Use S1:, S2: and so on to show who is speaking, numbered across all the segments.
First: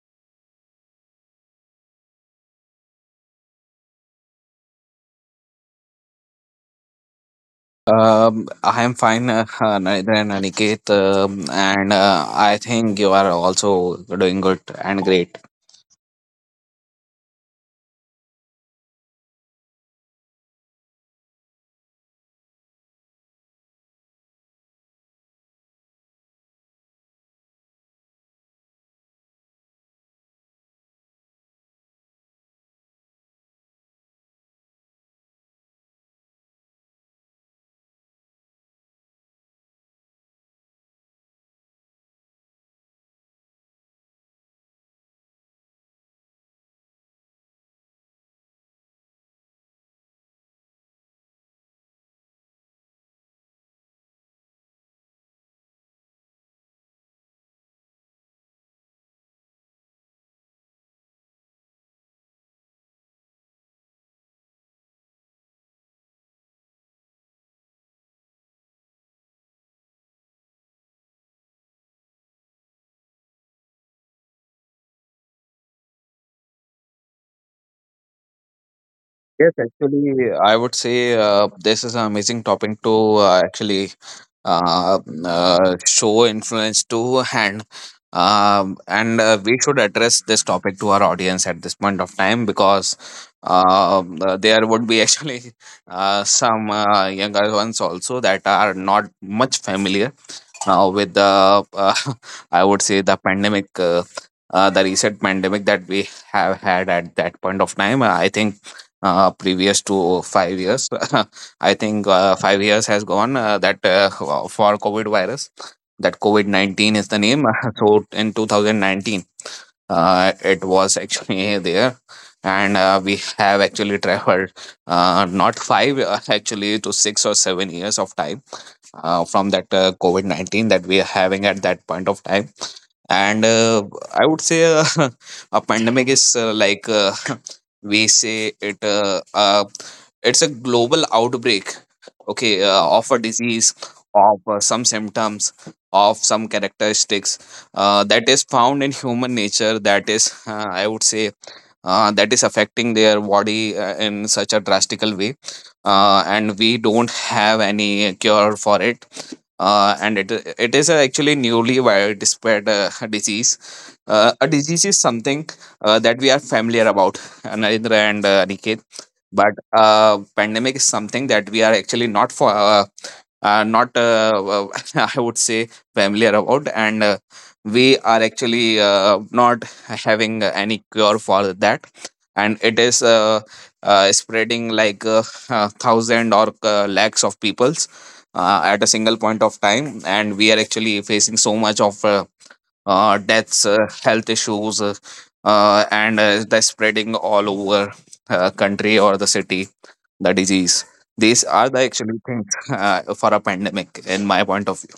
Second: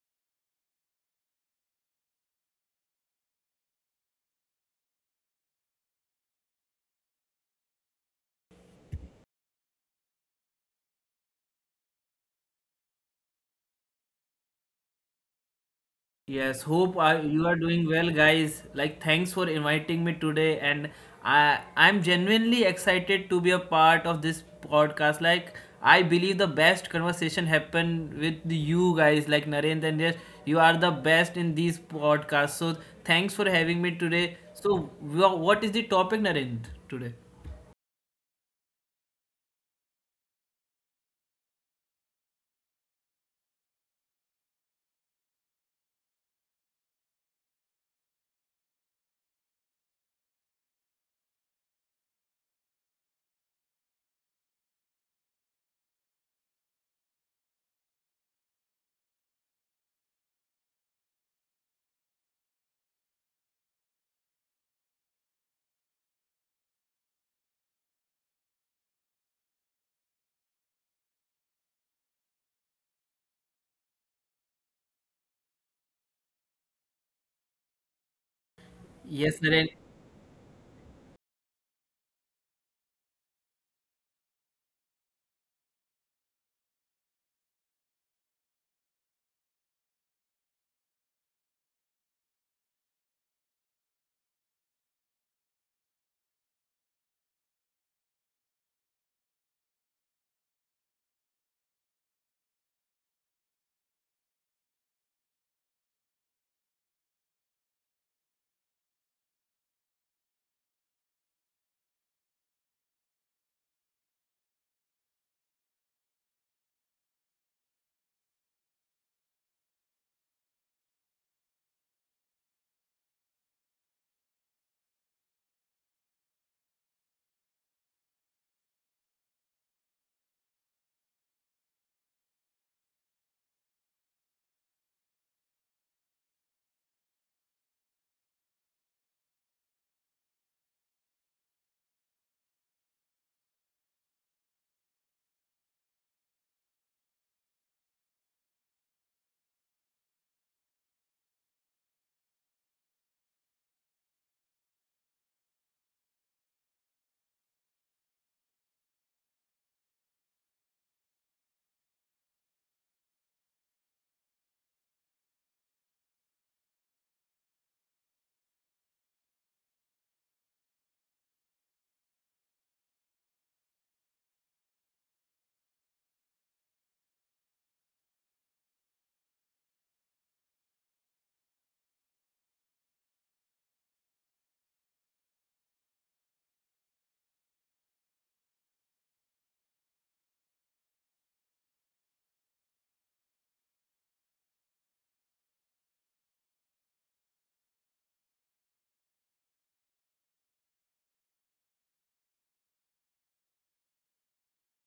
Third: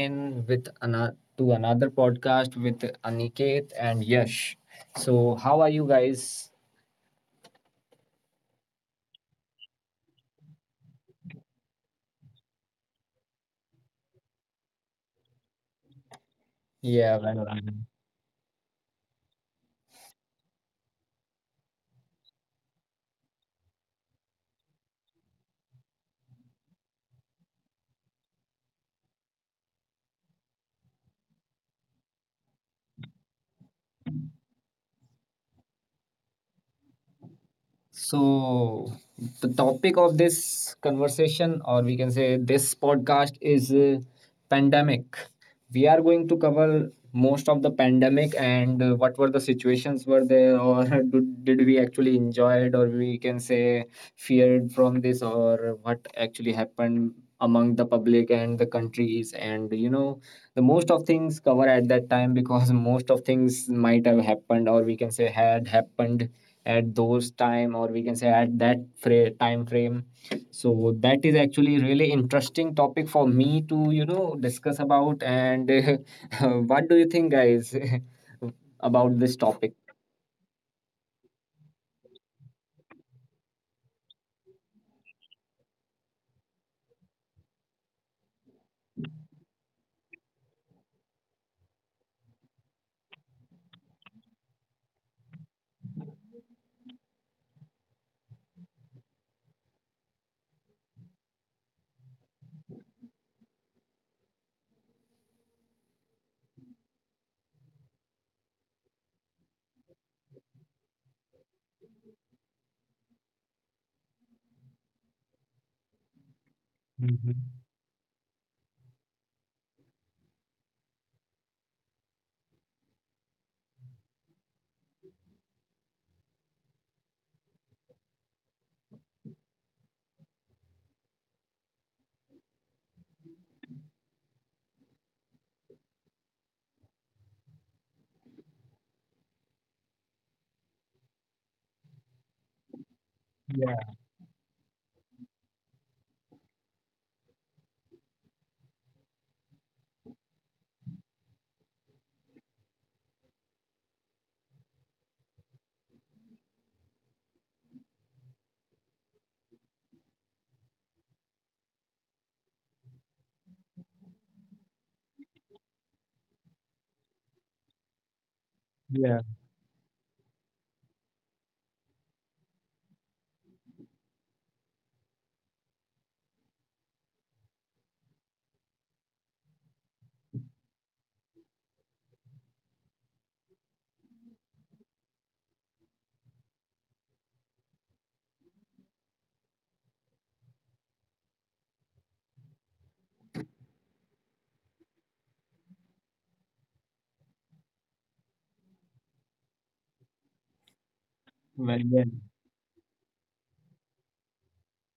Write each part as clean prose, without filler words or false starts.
S1: again with another podcast with Aniket and Yash. So, how are you guys?
S2: I am fine, Narendra and Aniket, and I think you are also doing good and great.
S3: Yes, hope
S1: Yeah,
S3: you
S1: well,
S3: are doing well, guys. Like, thanks for inviting me today, and I'm genuinely excited to be a part of this podcast. Like, I believe the best conversation happen with you guys, like Narendra and Yash. You are the best in these podcasts. So, thanks for having me today. So, what is the topic, Narendra, today?
S1: so, the topic of this conversation, or we can say this podcast, is pandemic. We are going to cover most of the pandemic, and what were the situations were there, or did we actually enjoy it, or we can say feared from this, or what actually happened among the public and the countries, and you know, the most of things cover at that time, because most of things might have happened, or we can say had happened at those time, or we can say at that time frame. So that is actually really interesting topic for me to, you know, discuss about, and what do you think, guys, about this
S3: Yes,
S2: Yes,
S1: topic?
S3: Narendra.
S2: actually, I would say this is an amazing topic to actually uh, show influence to hand. And we should address this topic to our audience at this point of time because there would be actually some younger ones also that are not much familiar now with the I would say the pandemic, the recent pandemic that we have had at that point of time. I think previous to 5 years. I think 5 years has gone that for COVID virus, that COVID 19 is the name. So in 2019, it was actually there. And we have actually traveled not five, actually to 6 or 7 years of time from that COVID 19 that we are having at that point of time. And I would say a pandemic is like we say it, it's a global outbreak, okay, of a disease,
S1: Yeah,
S2: of some symptoms, of some characteristics that is found in human nature, that is, I would say that is affecting their body in such a drastical way, and we don't have any cure for it, and it is actually newly widespread disease. A disease is something that we are familiar about, Narendra and Aniket,
S1: yeah,
S2: but pandemic is something that we are actually not for not I would say familiar about, and we are actually not having any cure for that, and it is spreading like thousand or lakhs of peoples at a single point of time, and we are actually facing so much of deaths, health issues, and are spreading all over country or the city, the disease. These are the
S1: very well.
S2: actually things for a pandemic, in my point of view.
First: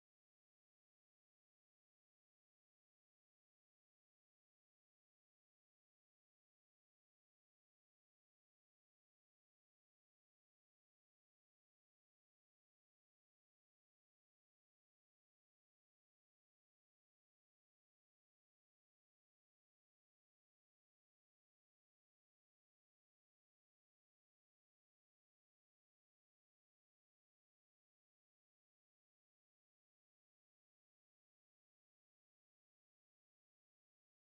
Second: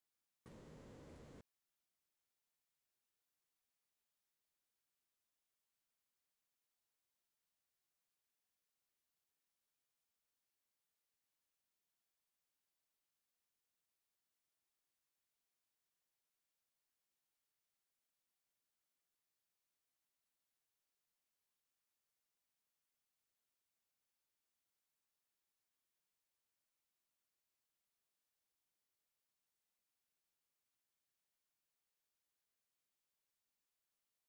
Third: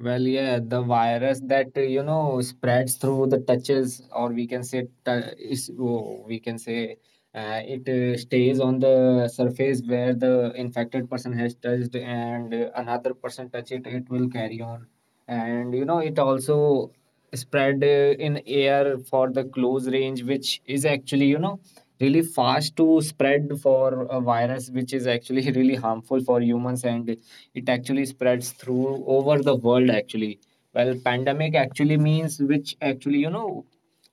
S1: Well, yeah, the virus that, you know, spreads through the touches, or we can say, we can say, it stays on the surface where the infected person has touched, and another person touch it, it will carry on. And you know, it also spread in air for the close range, which is actually, you know, really fast to spread for a virus which is actually really harmful for humans, and it actually spreads through over the world actually. Well, pandemic actually means which actually, you know,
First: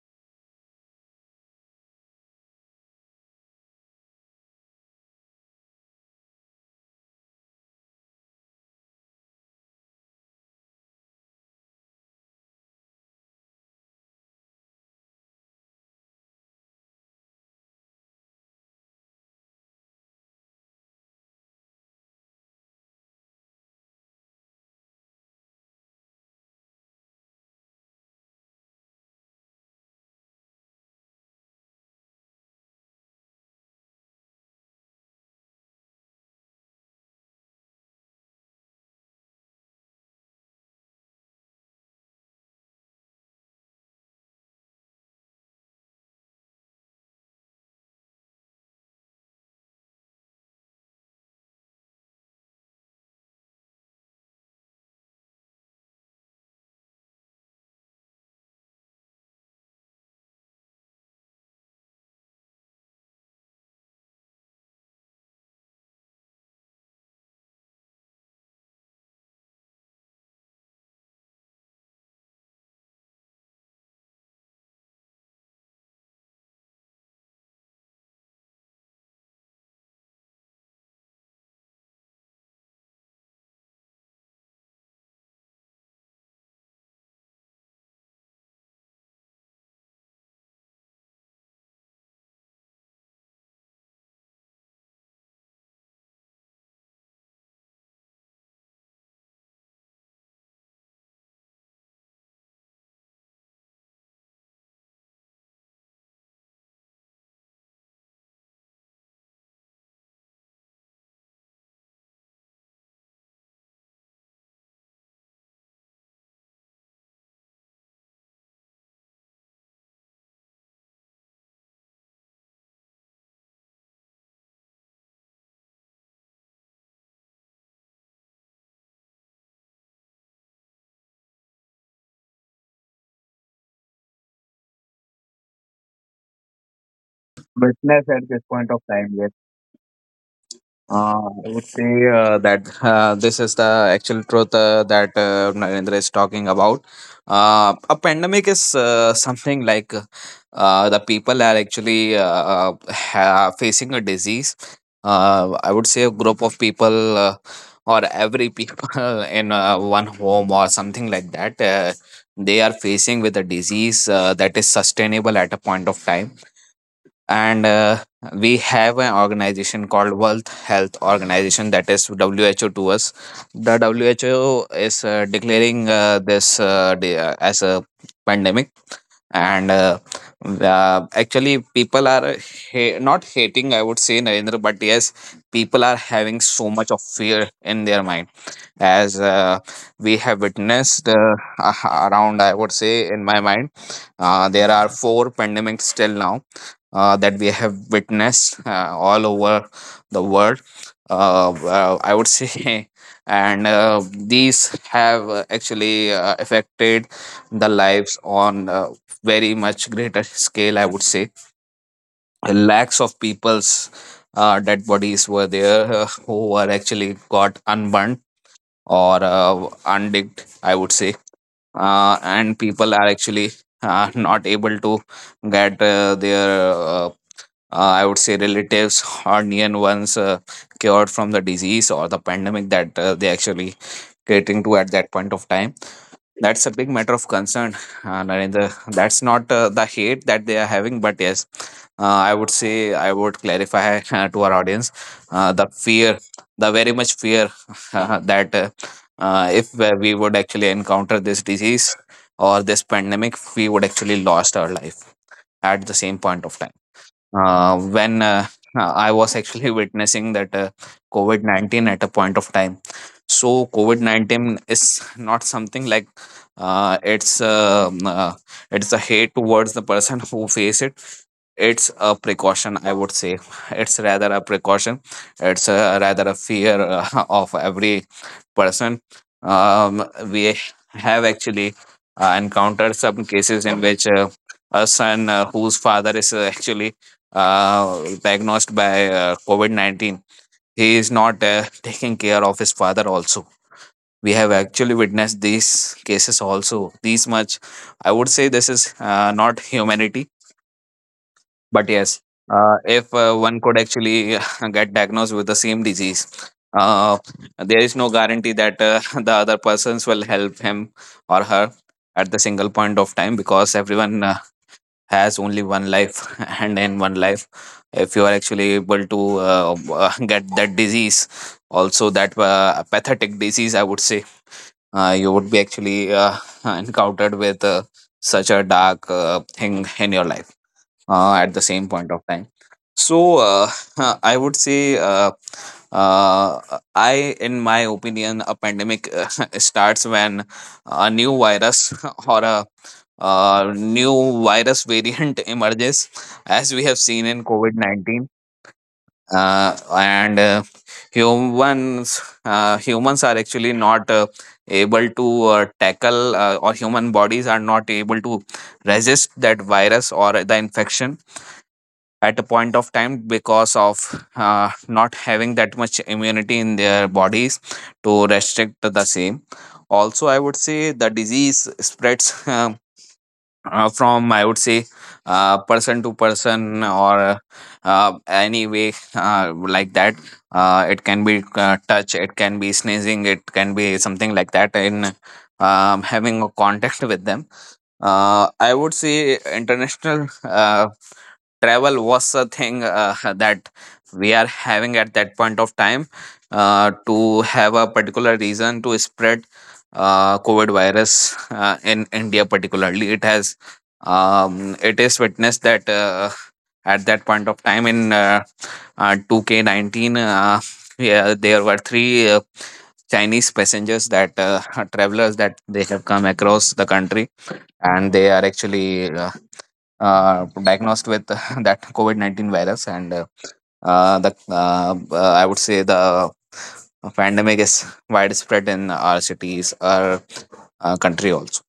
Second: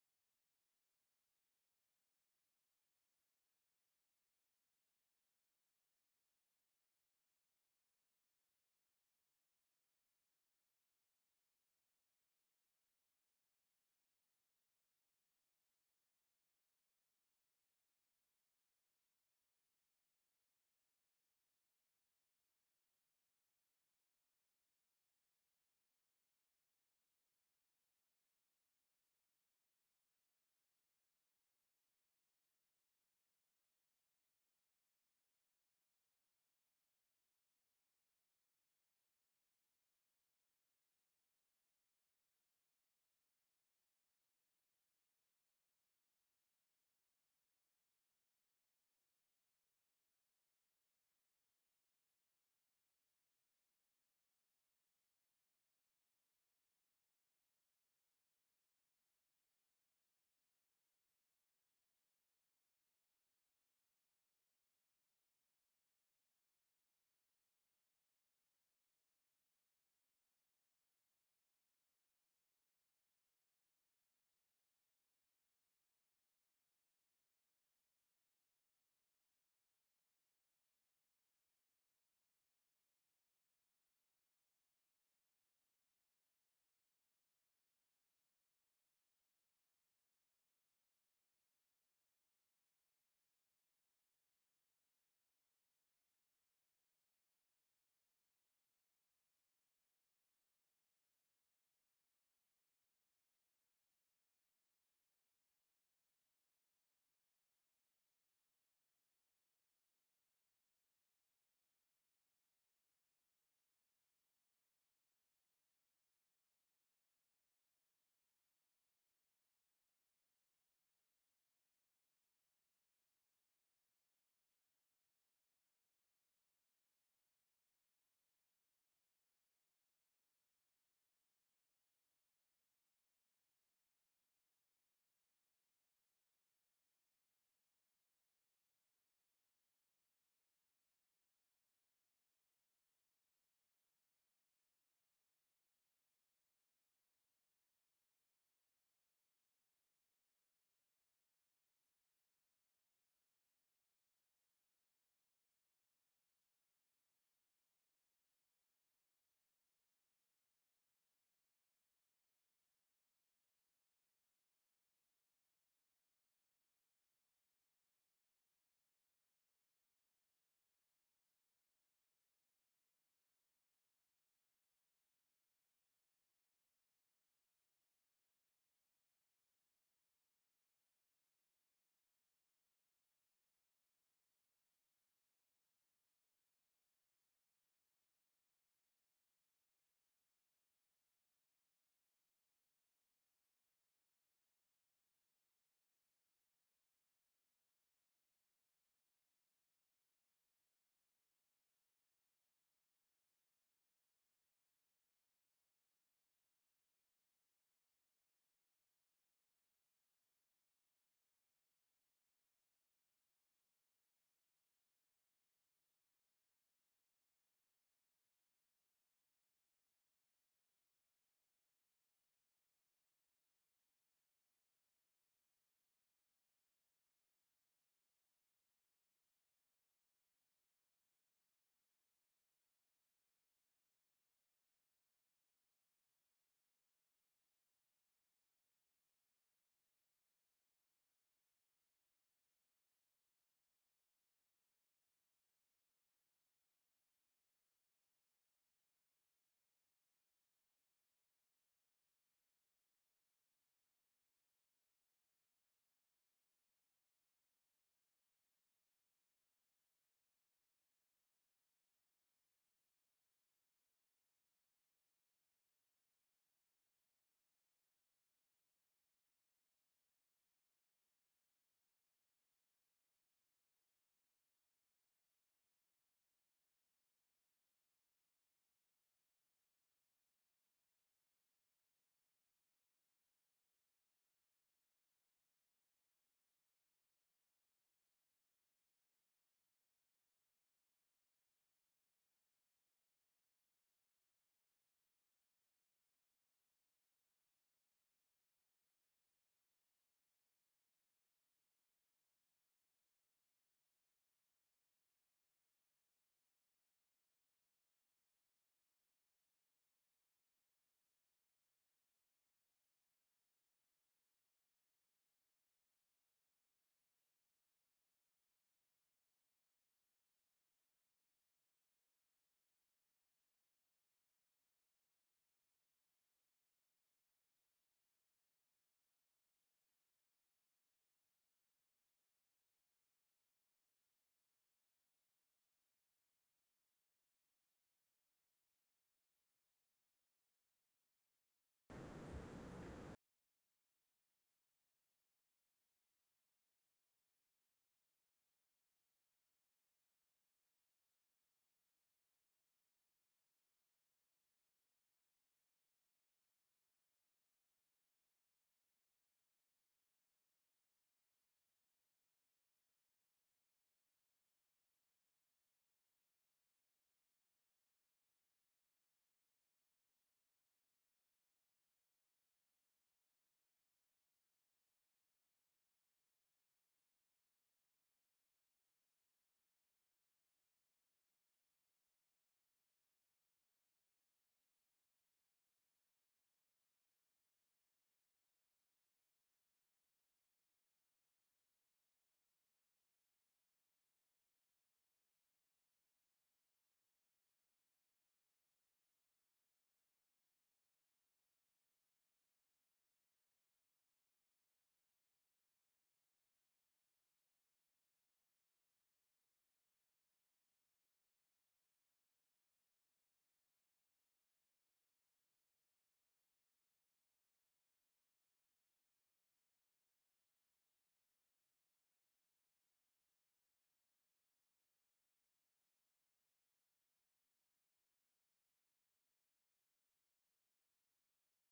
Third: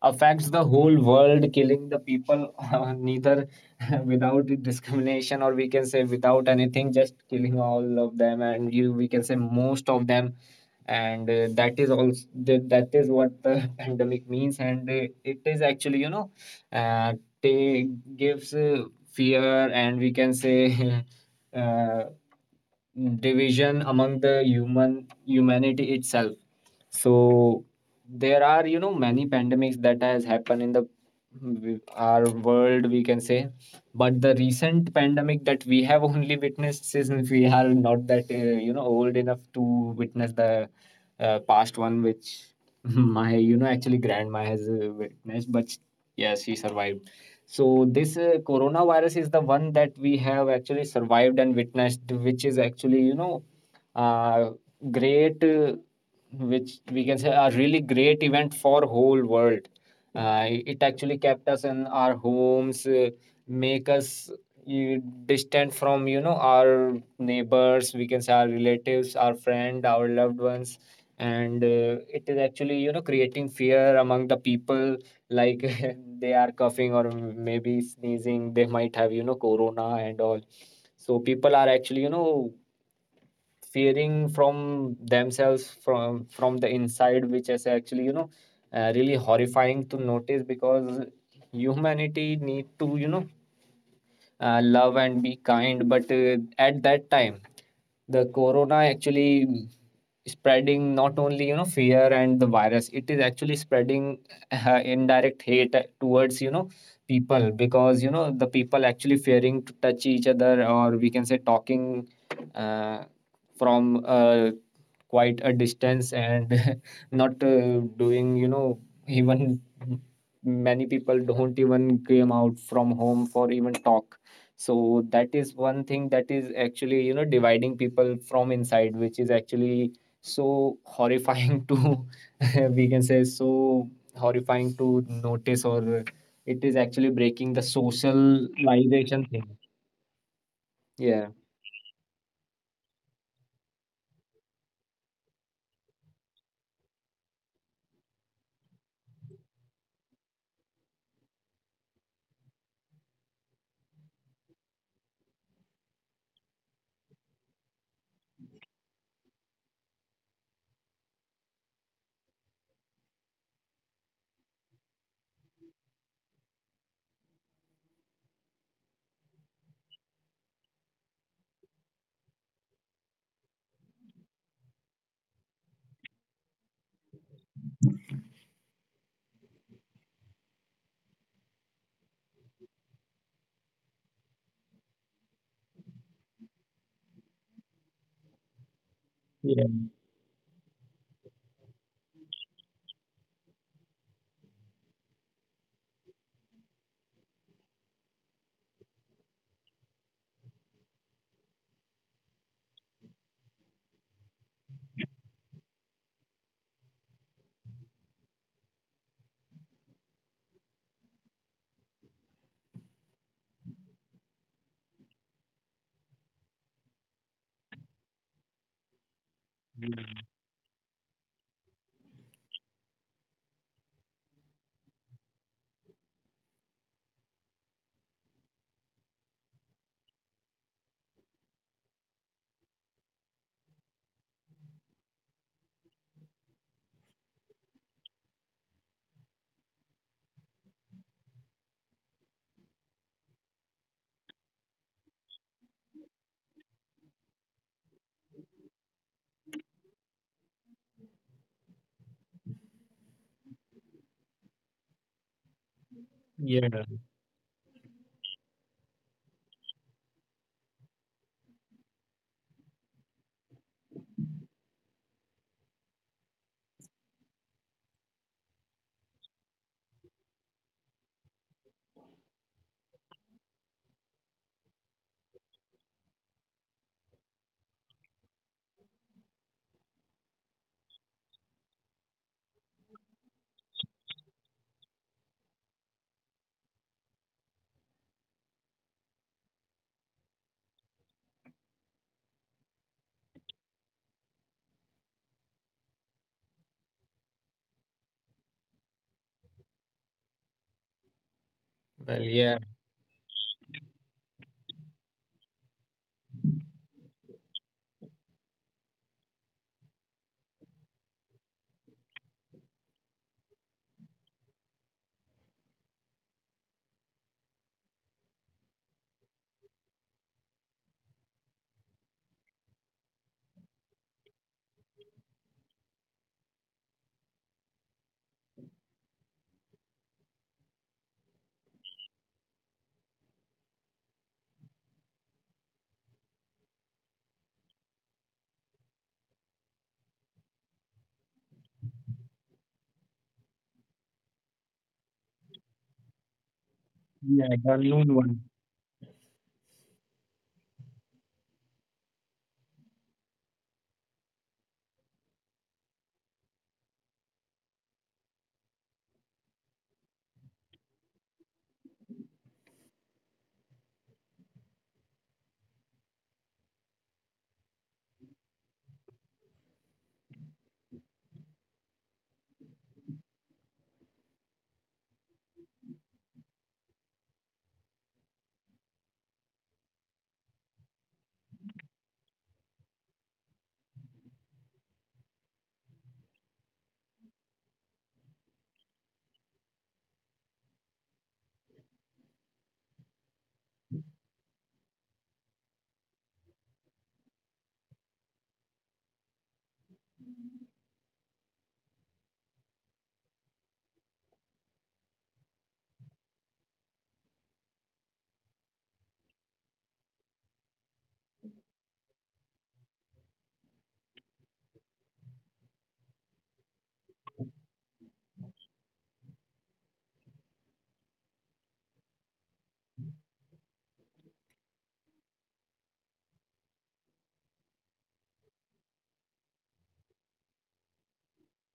S1: affects the whole world, killing the people, neither without discrimination, or we can say without anything, just killing all of them, and you we can say most of them. And that is also that, that is what the pandemic means. And it is actually, you know, uh, they gives fear, and we can say uh, division among the humanity itself. So there are, you know, many pandemics that has happened in the our world, we can say. But the recent pandemic that we have only witnessed, since we are not that you know, old enough to witness the past one, which my, you know, actually grandma has witnessed. But yes, she survived. So this coronavirus is the one that we have actually survived and witnessed, which is actually, you know, uh, great, which we can say a really great event for whole world. It actually kept us in our homes, make us uh, distant from, you know, our neighbors, we can say our relatives, our friend, our loved ones. And it is actually, you know, creating fear among the people, like they are coughing or maybe sneezing, they might have, you know, corona and all. So people are actually, you know, fearing from themselves, from the inside, which is actually, you know, really horrifying to notice, because humanity need to, you know, love and be kind. But at that time, the corona actually spreading not only, you know, fear and the virus, it is actually spreading indirect hate towards, you know, people, because you know, the people actually fearing to touch each other, or we can say talking uh, from quite a distance, and not doing, you know, even many people don't even came out from home for even talk. So that is one thing that is actually, you know, dividing people from inside, which is actually so horrifying to we can say so horrifying to notice, or it is actually breaking the
S2: Witness at this point of time,
S1: socialization
S2: yes.
S1: thing.
S2: Uh,
S1: Yeah
S2: I would say that this is the actual truth that Narendra is talking about. A pandemic is something like the people are actually facing a disease. I would say a group of people, or every people, in one home or something like that. They are facing with a disease that is sustainable at a point of time, and we have an organization called World Health Organization, that is WHO to us. The WHO is declaring this as a pandemic, and actually people are not hating. I would say, Narendra, but yes, people are having so much of fear in their mind, as
S1: Yeah.
S2: we have witnessed around, I would say, in my mind, there are 4 pandemics till now that we have witnessed all over the world, I would say and these have actually affected the lives on very much greater scale, I would say. Lakhs of people's dead bodies were there who were actually got unburned or undigged, I would say. And people are actually not able to get I would say relatives or near ones cured from the disease or the pandemic that they actually catering to at that point of time. That's a big matter of concern, Narendra. That's not the hate that they are having, but yes, I would say, I would clarify to our audience the fear, the very much fear, that if we would actually encounter this disease or this pandemic, we would actually lost our life at the same point of time,
S1: Yeah.
S2: when I was actually witnessing that COVID 19 at a point of time. So, COVID 19 is not something like, uh, it's uh, um uh, it's a hate towards the person who face it. It's a precaution, I would say. It's rather a precaution. It's rather a fear of every person. Um, we have actually encountered some cases in which a son whose father is actually diagnosed by COVID 19, he is not taking care of his father also. We have actually witnessed these cases also. These much, I would say, this is not humanity, but
S1: Well,
S2: yes,
S1: yeah.
S2: if one could actually get diagnosed with the same disease, uh, there is no guarantee that the other persons will help him or her at the single point of time, because everyone has only one life. And in one life, if you are actually able to get that disease, also that pathetic disease, I would say, you would be actually encountered with such a dark thing in your life at the same point of time. So, I would say, uh, I, in my opinion, a pandemic starts when a new virus or a new virus variant emerges, as we have seen in
S1: Yeah. The
S2: COVID
S1: noon
S2: 19.
S1: one.
S2: And humans, humans are actually not able to tackle, or human bodies are not able to resist that virus or the infection at a point of time, because of not having that much immunity in their bodies to restrict the same. Also, I would say the disease spreads from I would say person to person, or any way like that. It can be touch, it can be sneezing, it can be something like that, in having a contact with them. I would say international travel was a thing that we are having at that point of time to have a particular reason to spread covid virus in india particularly. It has um, it is witnessed that at that point of time in 2k19, yeah, there were three Chinese passengers that, travelers, that they have come across the country, and they are actually diagnosed with that COVID 19 virus. And I would say the pandemic is widespread in our cities, our country also.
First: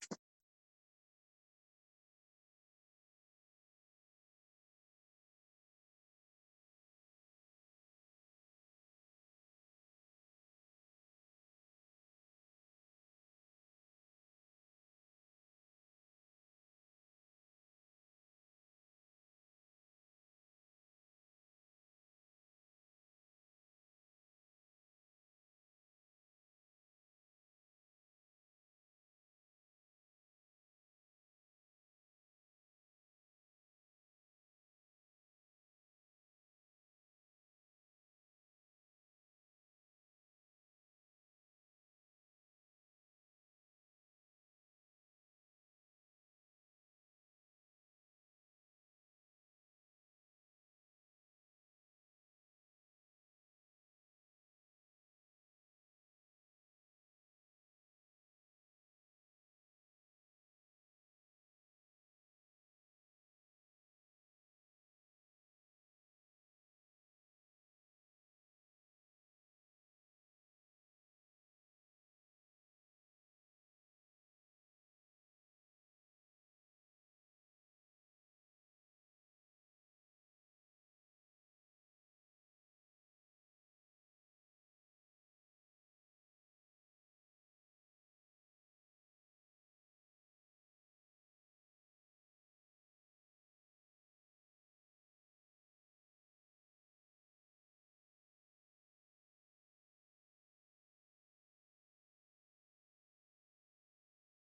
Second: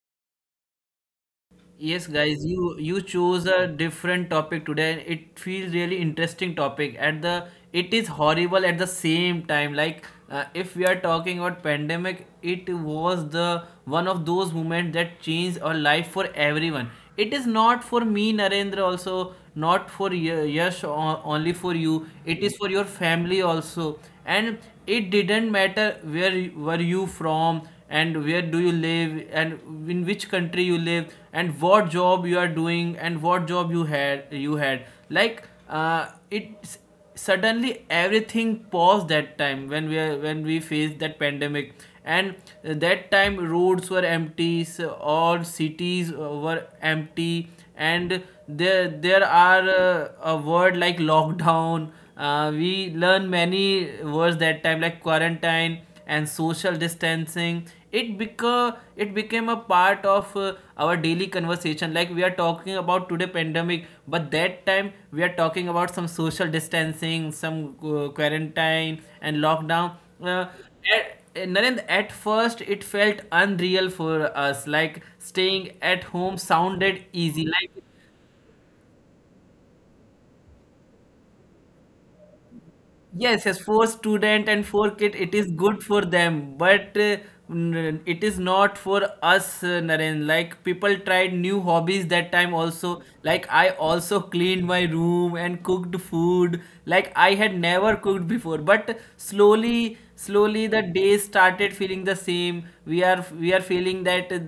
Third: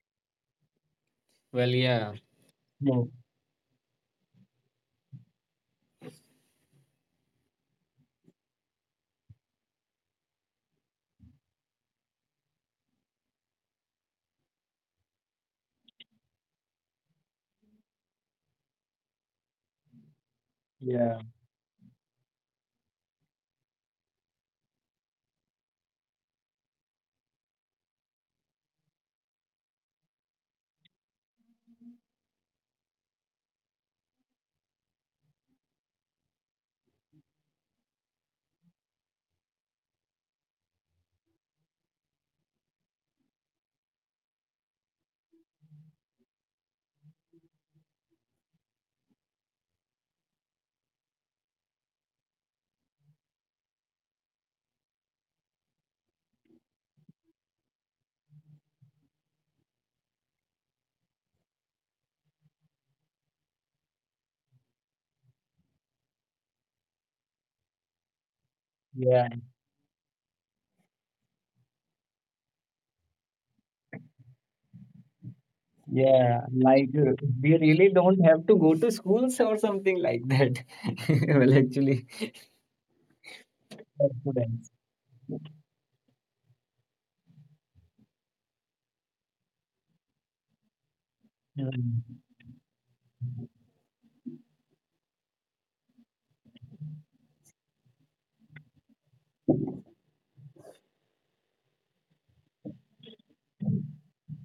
S1: Well,
S3: Yes,
S1: yeah.
S3: guys, you
S1: No.
S3: chose a different topic today. It feels really interesting topic. At the It is horrible at the same time. Like if we are talking about pandemic, it was the one of those moments that changed our life for everyone. It is not for me, Narendra, also not for Yash
S1: Yeah,
S3: only for you. It is for your family also, and it didn't matter where were you from, and where do you live, and in which country you live, and what job you are doing, and what job you had. Like it suddenly everything paused that time when when we faced that pandemic. And that time roads were empty, all cities were empty. And there are a word like lockdown. We learn many words that time, like quarantine and social distancing. It became a part of our daily conversation, like we are talking about today pandemic, but that time we are talking about some social distancing, some quarantine
S1: yeah,
S3: and lockdown. uh, Narendra, at first it felt unreal for us, like staying at home
S1: yeah. Like
S3: sounded easy.
S1: we
S3: Like,
S1: really don't have to go to schools or something like that. Well, actually,
S3: yes, yes, for
S1: for
S3: student and
S1: students.
S3: for kid, it is good for them, but it is not for us, Naren. Like people tried new
S1: Yeah,
S3: hobbies that time also. Like I also cleaned my room and cooked food. Like I had never cooked before, but slowly, slowly the days started feeling the same. We are feeling that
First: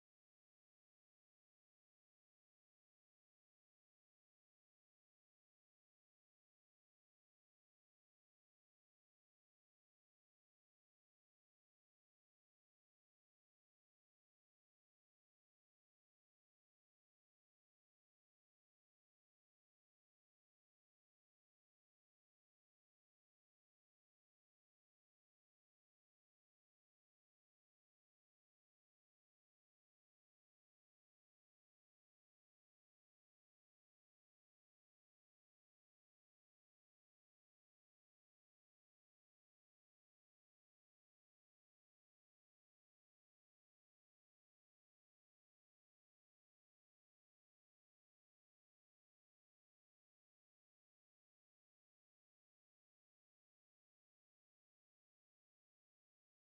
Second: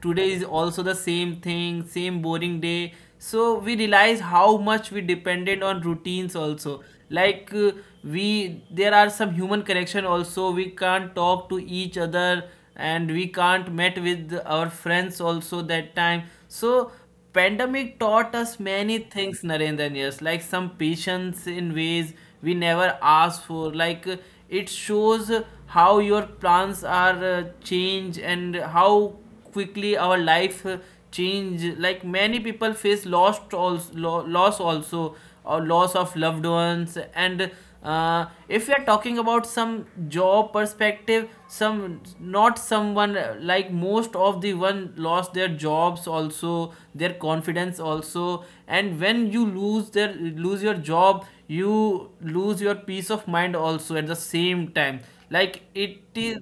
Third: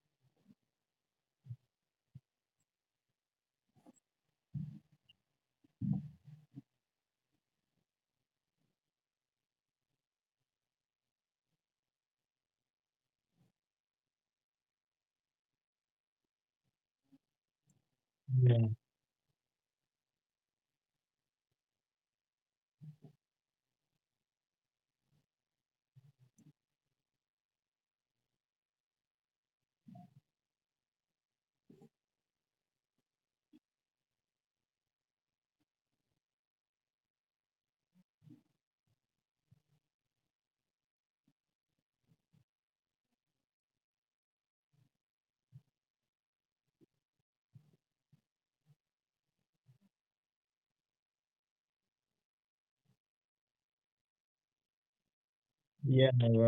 S3: today is also the same thing, same boring day. So we realize how much we depended on routines also. Like we there are some human connection also, we can't talk to each other, and we can't met with our friends also that time. So pandemic taught us
S1: yeah,
S3: many things, Narendra and Yes, like some patience in ways we never asked for, like it shows how your plans are change, and how quickly our life change. Like many people face lost also, loss also, or loss of loved ones. And if we are talking about some job perspective, some not someone like most of the one lost their jobs also, their confidence also. And when you lose, their lose your job, you lose your peace of mind also at the same time, like it
S1: yeah.
S3: is.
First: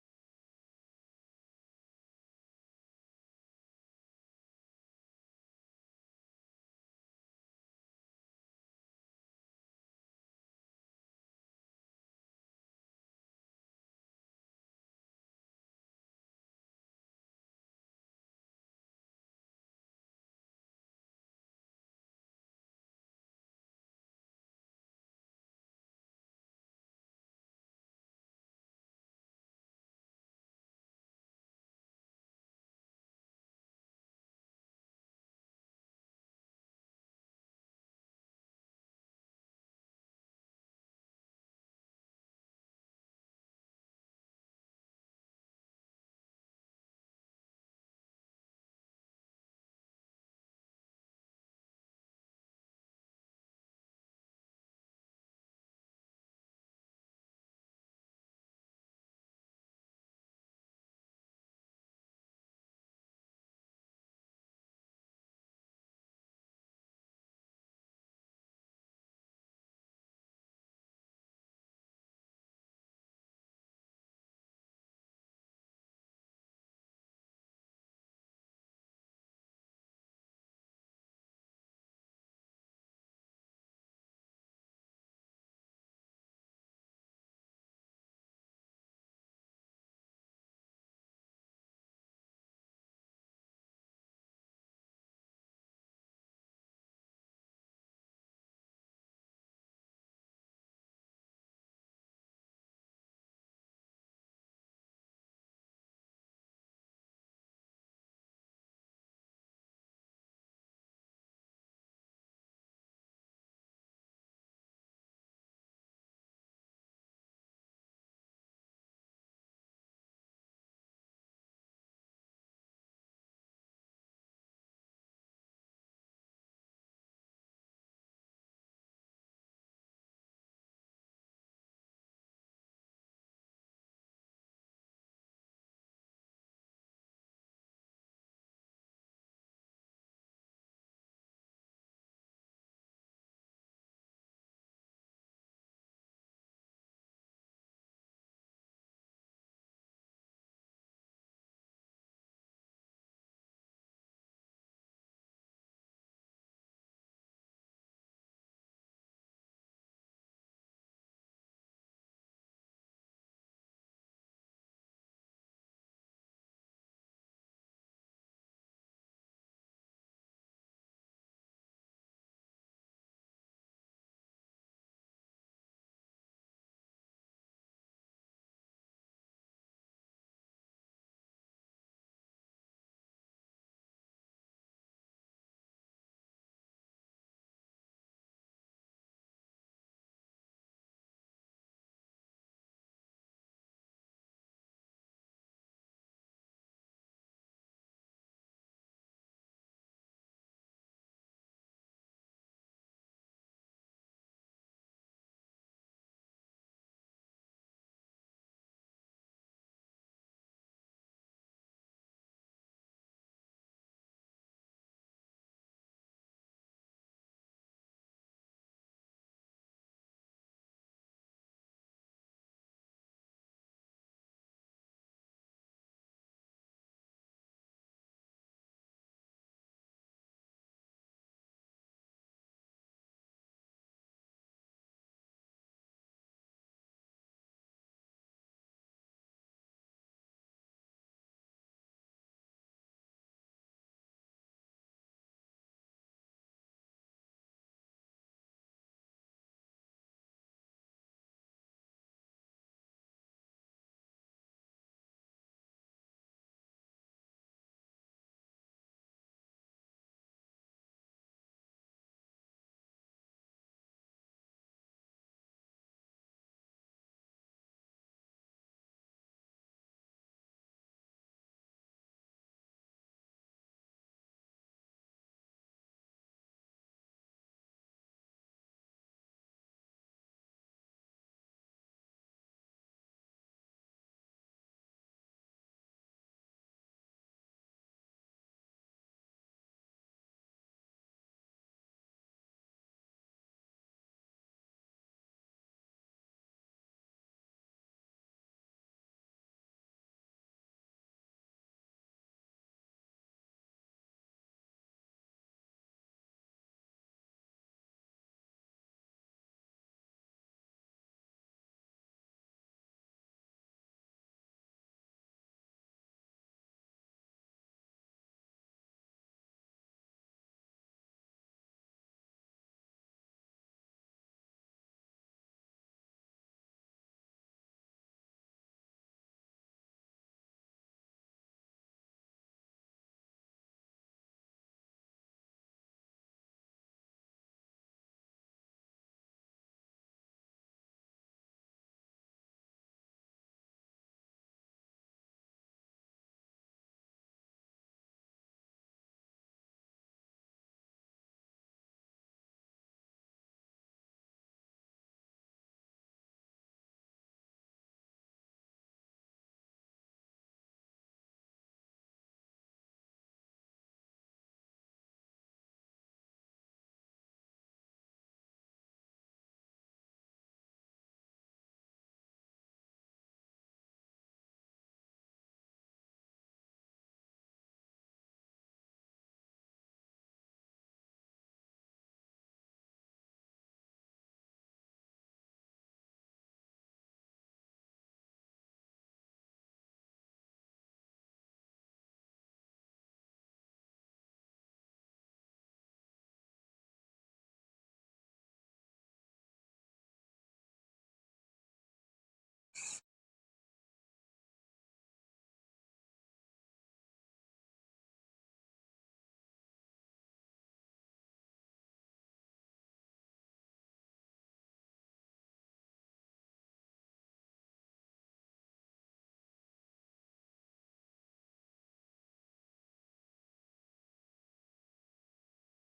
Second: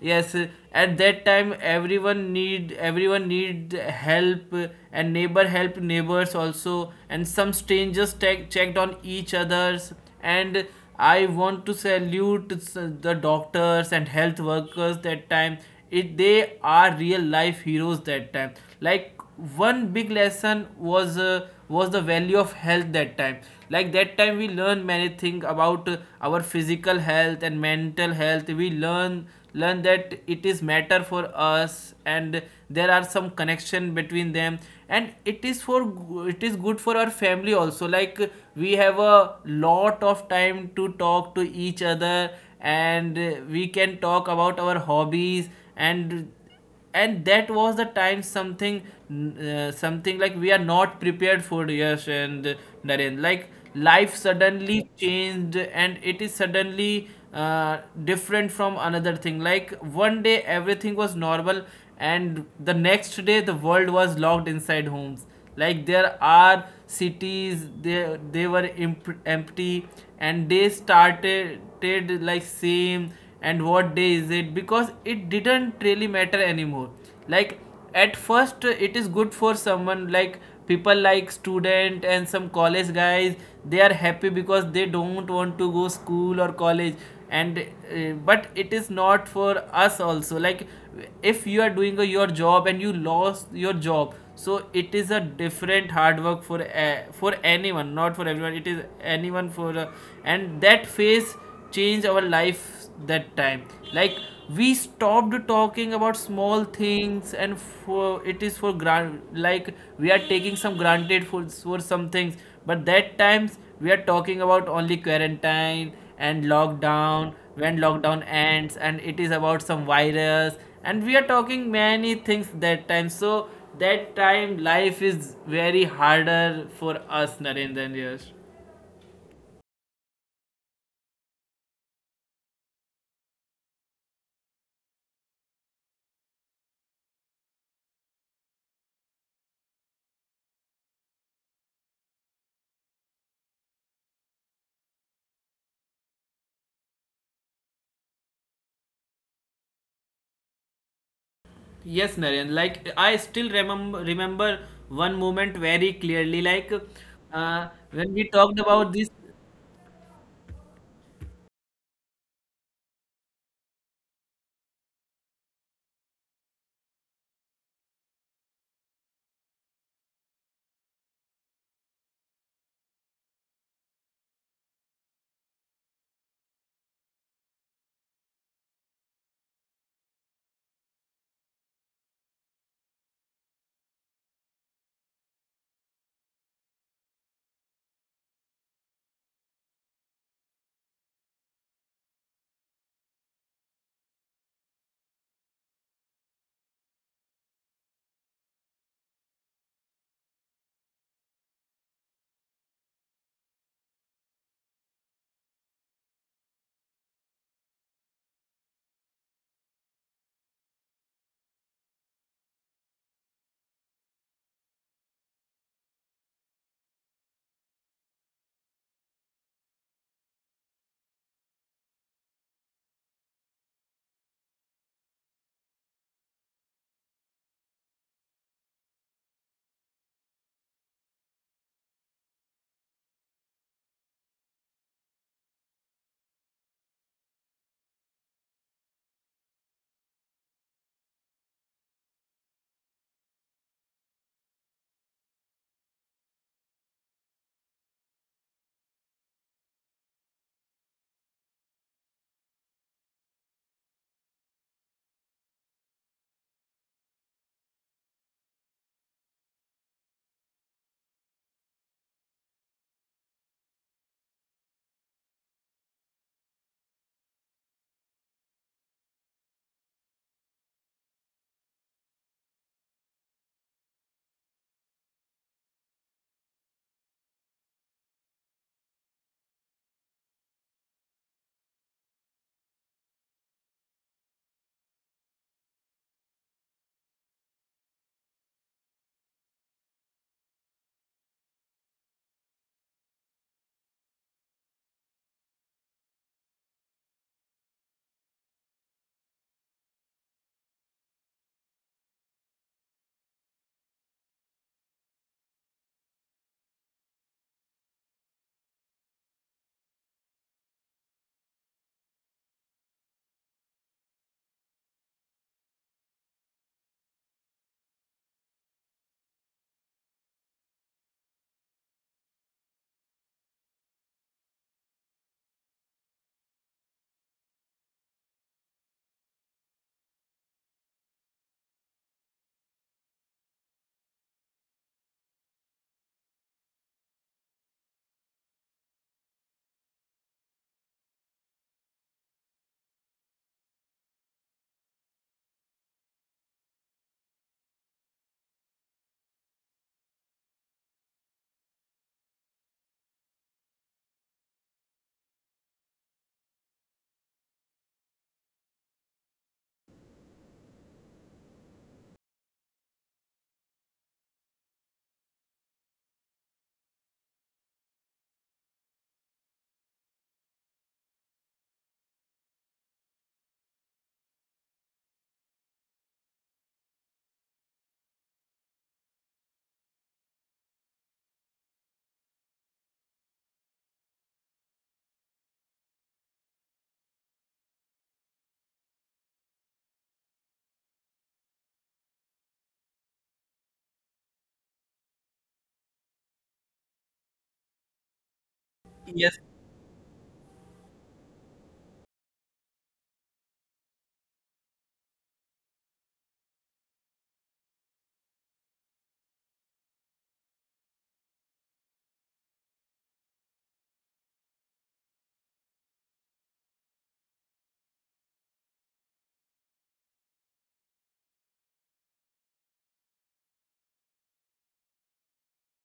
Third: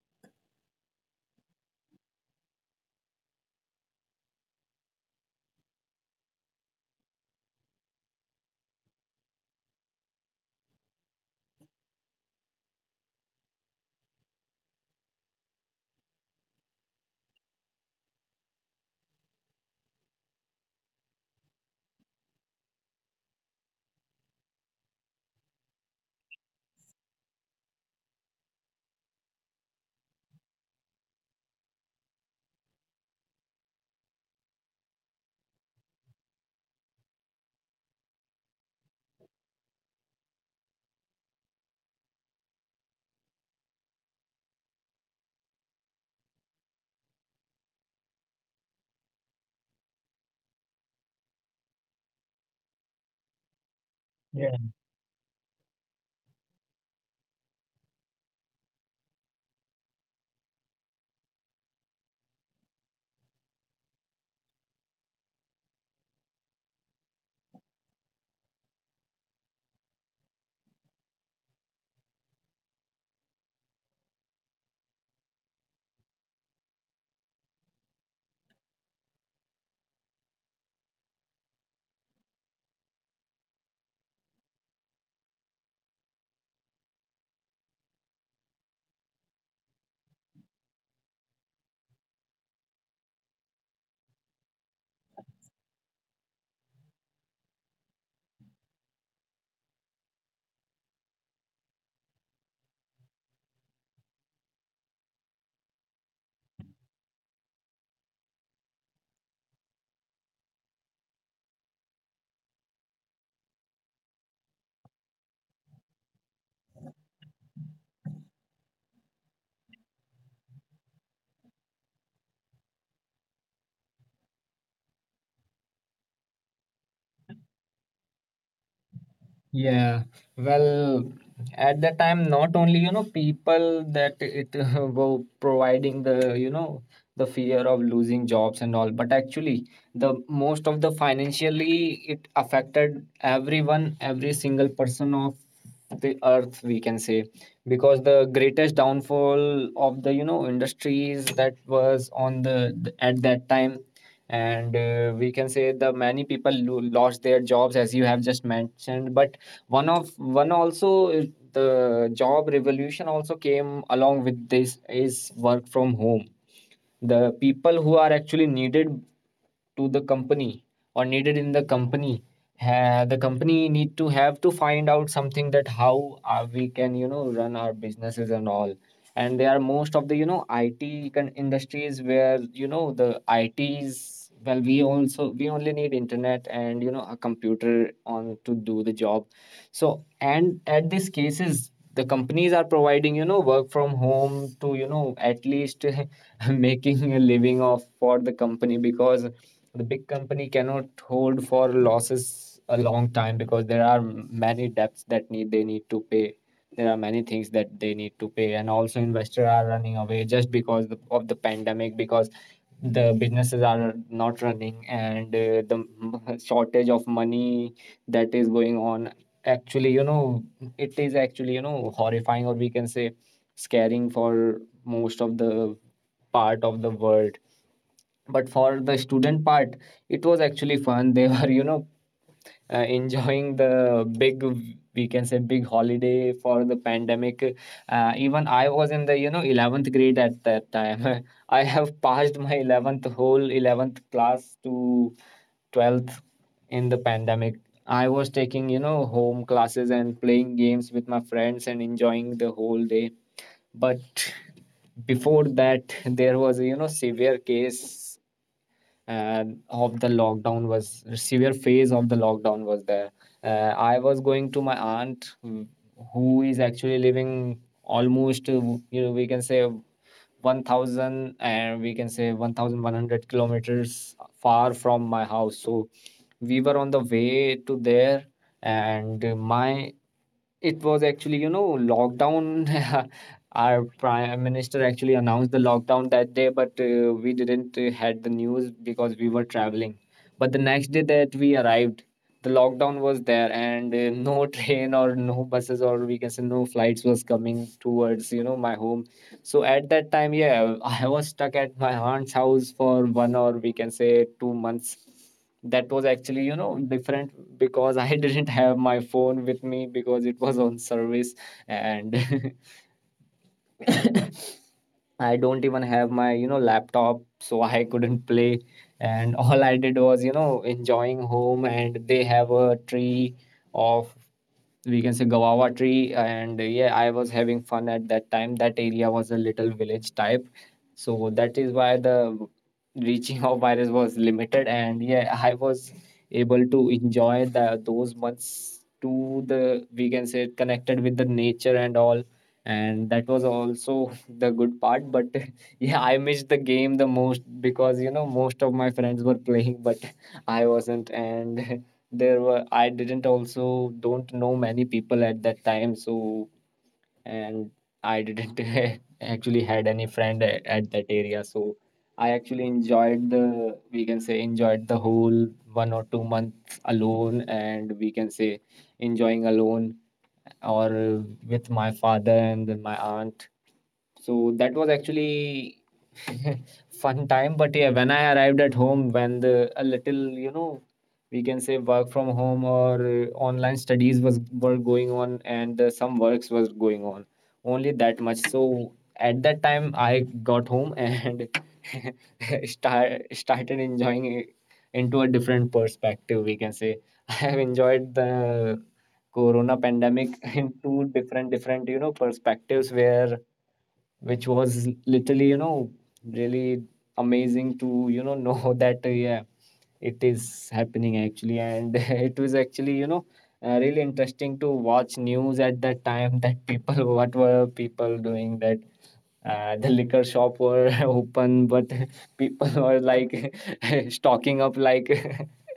S3: Yes, at that time, everyone need help. And neighbor help neighbors also, and some strangers checked on each others. And I want to salute, the doctors and health workers that time. It They are real life heroes that time. Like one big lesson was, the value of health that time. Like that time we learn many things about our physical health and mental health. We learn that it is matter for us, and there are some connection between them. And it is good for our family also. Like we have a lot of time to talk to each other, and we can talk about our hobbies, and and that was the time something, something like we are not prepared for, yes and Naren. Like life
S1: Wow.
S3: suddenly changed, and it is suddenly different from another thing. Like one day everything was normal, and the next day the world was locked inside homes. Like there are cities, they were empty, and they started, like same, and what day is it, because it didn't really matter anymore. Like at first it is good for someone, like people like student and some college guys. They are happy because they don't want to go school or college. And but it is not for us also, like if you are doing your job and you lost your job, so it is a different hard work for anyone, not for everyone, it is anyone for and that phase change our life that time. Like we stopped talking about small things, and for, it is for grant, like we are taking some granted for some things. But that times we are talking about only quarantine and lockdown, when lockdown ends, and it is about some virus, and we are talking many things that time. So that time life is very harder for us, Narendra and Yash.
S1: Yeah, well, at that time, not only, you know, people that it were providing the, you know, the fear of losing jobs and all, but actually, the most of the financially it affected everyone, every single person of the earth, we can say, because the greatest downfall of the, you know, industries that was
S3: Yes,
S1: on
S3: Naren.
S1: the
S3: Like
S1: at
S3: I
S1: that
S3: still
S1: time.
S3: remember
S1: And
S3: one
S1: we can
S3: moment
S1: say the
S3: very
S1: many
S3: clearly.
S1: people
S3: Like
S1: lo lost their jobs, as you
S3: when
S1: have
S3: we
S1: just
S3: talked about this.
S1: mentioned. But one of one also is the job revolution also came along with this is work from home. The people who are actually needed to the company or needed in the company, the company need to have to find out something that how we can, you know, run our businesses and all. And there are most of the, you know, industries where, you know, the its well, we also, we only need internet and, you know, a computer on to do the job. So, and at these cases, the companies are providing, you know, work from home to, you know, at least making a living off for the company, because the big company cannot hold for losses a long time, because there are many debts that need they need to pay, there are many things that they need to pay. And also investors are running away, just because the, of the pandemic, because the businesses are not running. And the shortage of money that is going on, actually, you know, it is actually, you know, horrifying, or we can say scaring for most of the part of the world. But for the student part, it was actually fun, they were, you know, enjoying the big, we can say big holiday for the pandemic. Uh, even I was in the, you know, 11th grade at that time. I have passed my 11th, whole 11th class to 12th in the pandemic. I was taking, you know, home classes and playing games with my friends and enjoying the whole day. But before that, there was a, you know, severe case uh, of the lockdown was severe phase of the lockdown was there. Uh, I was going to my aunt who is actually living almost, you know, we can say 1000, and we can say 1100 kilometers far from my house. So we were on the way to there. And my it was actually, you know, lockdown. Our prime minister actually announced the lockdown that day, but we didn't had the news because we were traveling. But the next day that we arrived, the lockdown was there, and no train or no buses, or we can say no flights was coming towards, you know, my home. So at that time, yeah, I was stuck at my aunt's house for one, or we can say 2 months. That was actually, you know, different because I didn't have my phone with me because it was on service. And I don't even have my, you know, laptop, so I couldn't play. And all I did was, you know, enjoying home, and they have a tree of, we can say guava tree. And yeah, I was having fun at that time. That area was a little village type, so that is why the reaching of virus was limited. And yeah, I was able to enjoy the those months to the, we can say connected with the nature and all. And that was also the good part. But yeah, I missed the game the most, because you know, most of my friends were playing, but I wasn't. And there were, I didn't also don't know many people at that time. So, and I didn't actually had any friend at that area. So I actually enjoyed the, we can say enjoyed the whole 1 or 2 months alone, and we can say enjoying alone, or with my father and then my aunt. So that was actually fun time. But yeah, when I arrived at home, when the a little, you know, we can say work from home, or online studies was were going on, and some works was going on, only that much. So at that time, I got home, and started enjoying it into a different perspective, we can say. I have enjoyed the
S3: Yes,
S1: corona pandemic in two different, you know, perspectives, where which was literally, you know, really amazing to, you know that yeah, it is happening actually. And it was actually, you know, really interesting to watch news at that time, that people what were people doing, that the liquor shop were open, but people were like stocking up like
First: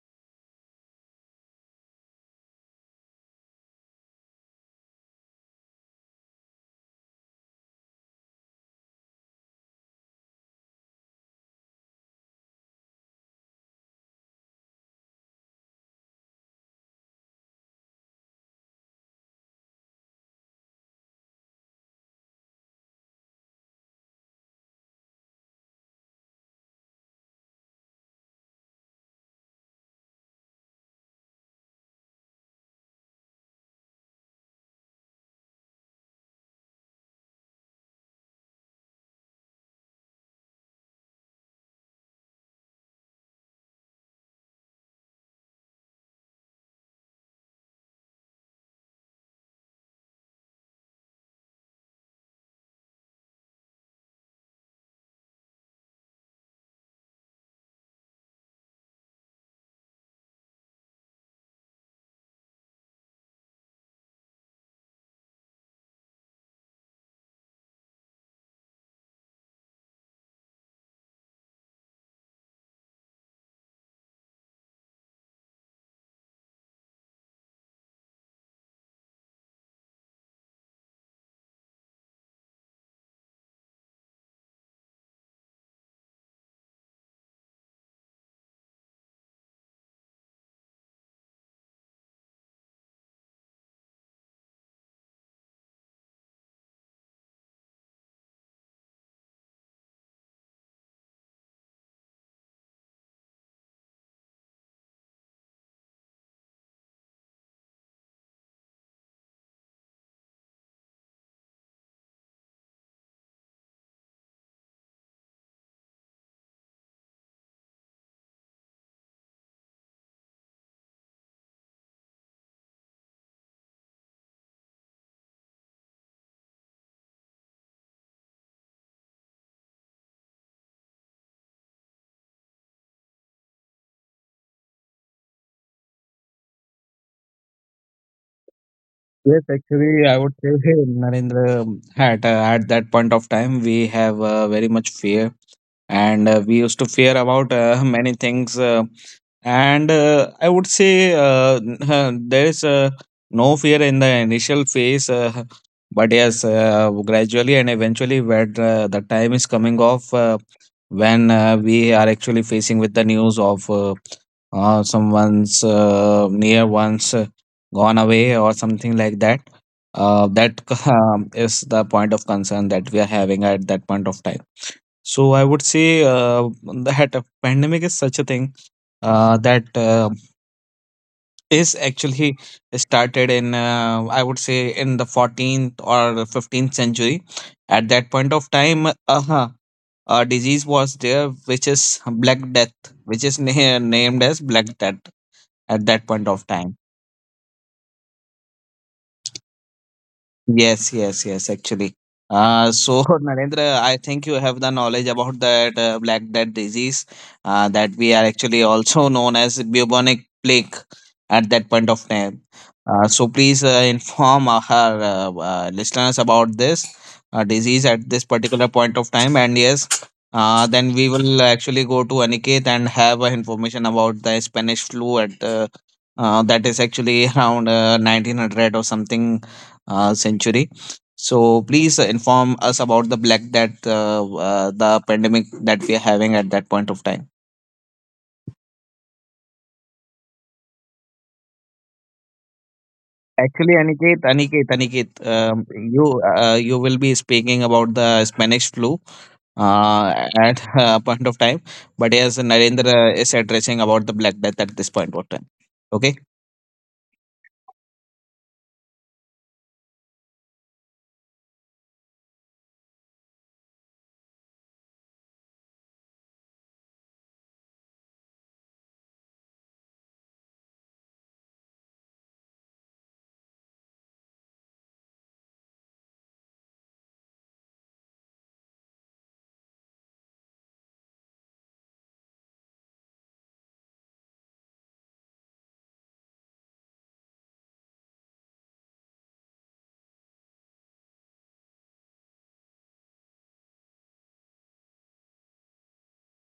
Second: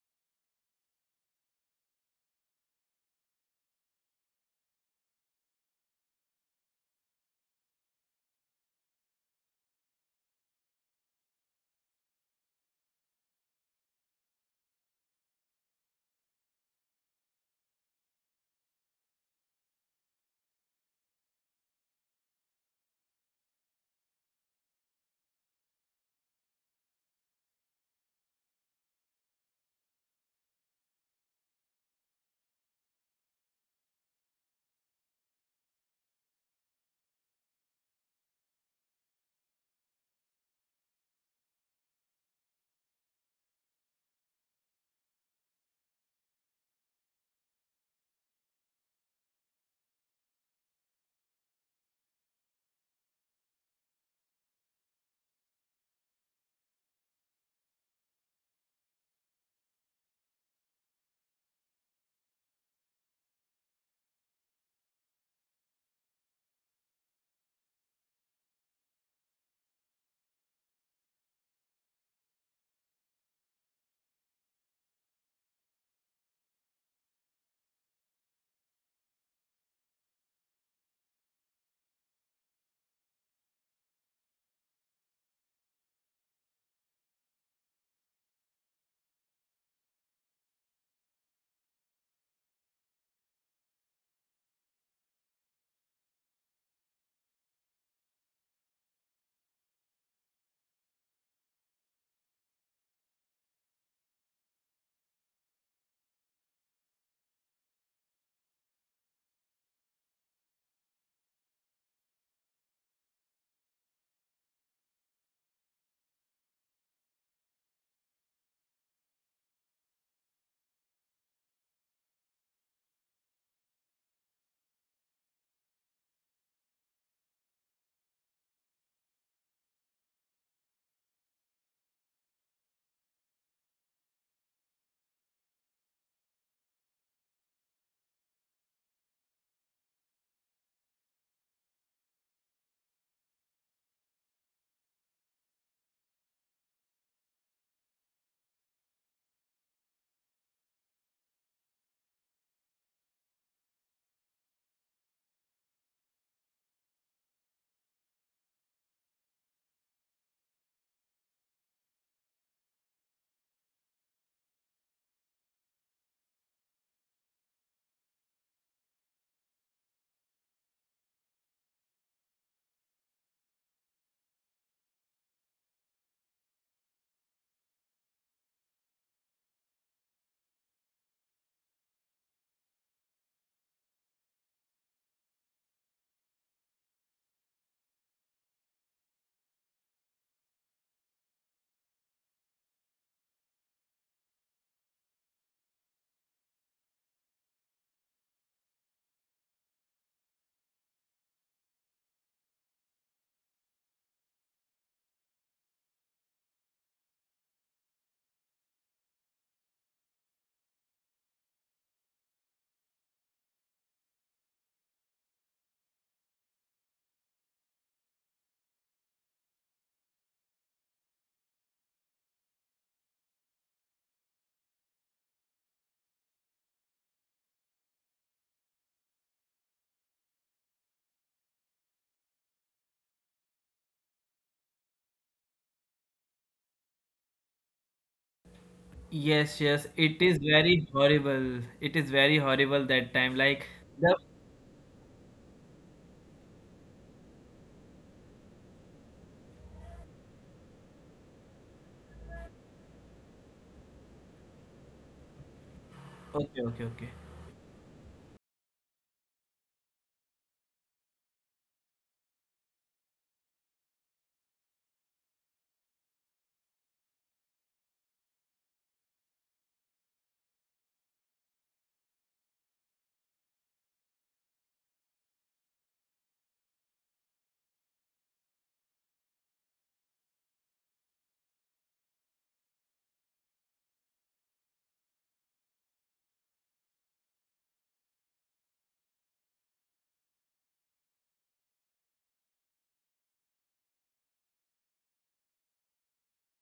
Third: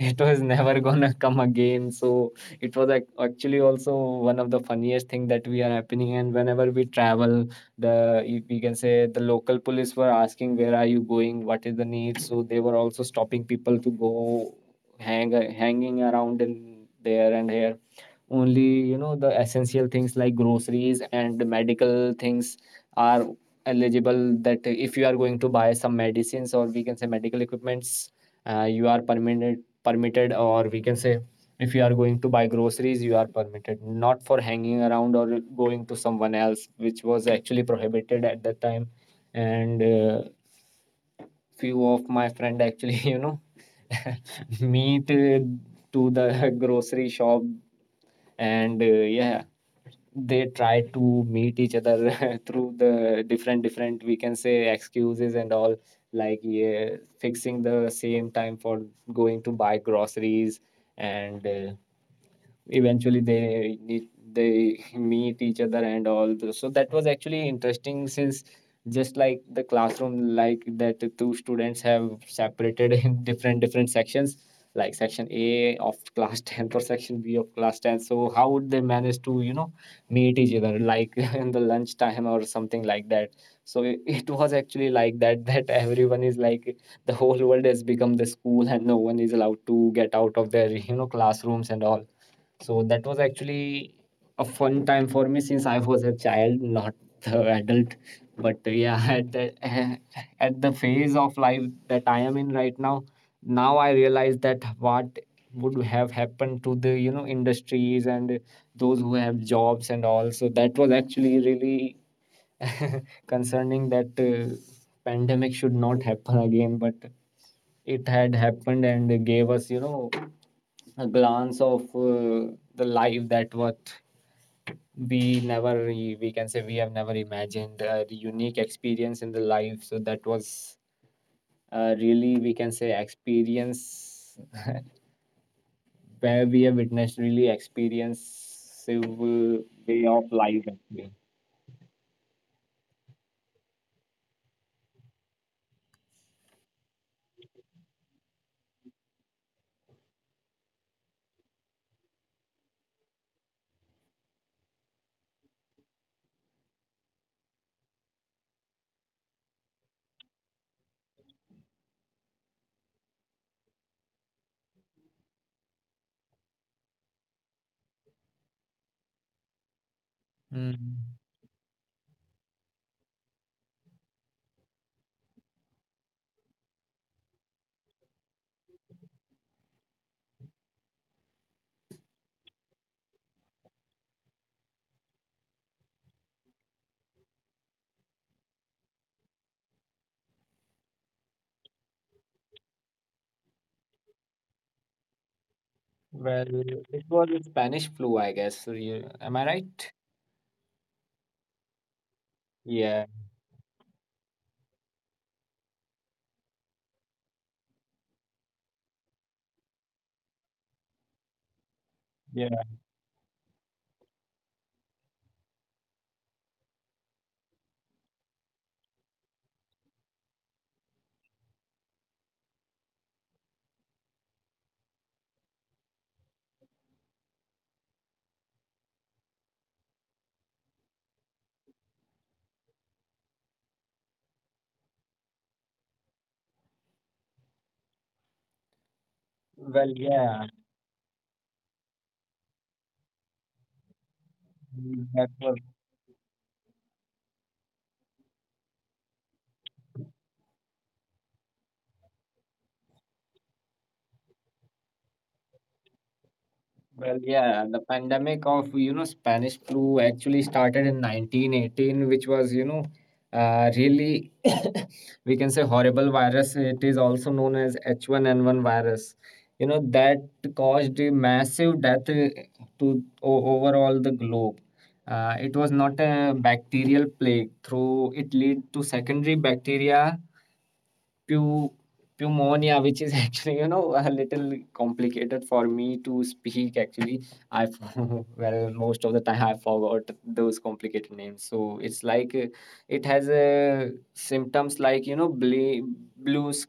S1: it was never gonna come again. So it was actually also one of the funniest thing that we are happening. And whenever we travel, the we can say the local police were asking where are you going, what is the need. So they were also stopping people to go hanging around in there and here only, the essential things like groceries and the medical things are eligible. That if you are going to buy some medicines, or we can say medical equipments, you are permitted, or we can say if you are going to buy groceries you are permitted, not for hanging around or going to someone else, which was actually prohibited at that time. And few of my friend actually meet to the grocery shop, and yeah, they try to meet each other through the different, we can say, excuses and all, like, yeah, fixing the same time for going to buy groceries. And eventually they need they meet each other and all those. So that was actually interesting, since just like the classroom, like that the two students have separated in different sections, like section a of class 10 or section b of class 10. So how would they manage to, meet each other, like, in the lunch time or something like that. So it was actually like that, that everyone is like the whole world has become the school and no one is allowed to get out of their, classrooms and all. So that was actually a fun time for me, since I was a child, not the adult. But yeah, at at the phase of life that I am in right now, now I realize that what would have happened to the, industries and those who have jobs and all. So that was actually really concerning, that pandemic should not happen again, but it had happened and gave us, a glance of the life, that what we never re- we can say, we have never imagined, the unique experience in the life. So that was really, we can say, experience where we have witnessed really experience
S2: Yes, actually,
S1: way
S2: I would
S1: of
S2: say,
S1: life,
S2: hey,
S1: actually.
S2: Narendra, had at that point of time we have very much fear, and we used to fear about many things. And I would say there is no fear in the initial phase, but yes, gradually and eventually, when the time is coming off, when we are actually facing with the news of someone's near ones gone away or something like that, that
S1: Mm.
S2: is the point of concern that we are having at that point of time. So I would say uh, that a pandemic is such a thing that is actually started in, I would say, in the 14th or 15th century. At that point of time uh, a disease was there which is black death, which is named as black death at that point of
S1: Well,
S2: time.
S1: it was a Spanish flu, I guess. So you- Am I right?
S2: Yes, yes, yes, actually. So,
S1: Yeah,
S2: Narendra, I think you have the knowledge about that black death disease that we are actually also known as bubonic plague at that point of time.
S1: yeah.
S2: So, please inform our listeners about this disease at this particular point of time. And yes, then we will actually go to Aniket and have information about the Spanish flu at, that is actually around 1900 or something century. So please inform us about the black that, the pandemic that we are having at that point of time.
S3: yes, yes.
S1: Well,
S3: It is
S1: yeah.
S3: very horrible. It is very horrible that time. Like
S2: Actually,
S3: the.
S2: Aniket, Aniket,
S1: That was—
S2: you you will be speaking about the Spanish flu at a point of time, but yes, Narendra is addressing about the black death at this point of time. Okay.
S3: Okay, okay, okay.
S1: Well, yeah, the pandemic of, Spanish flu actually started in 1918, which was, really, we can say, horrible virus. It is also known as H1N1 virus. You know that caused a massive death to over all the globe. It was not a bacterial plague. Through it lead to secondary bacteria, Pu pneumonia, which is actually, a little complicated for me to speak, actually. Well, most of the time I forgot those complicated names. So it's like, it has symptoms like, blue s-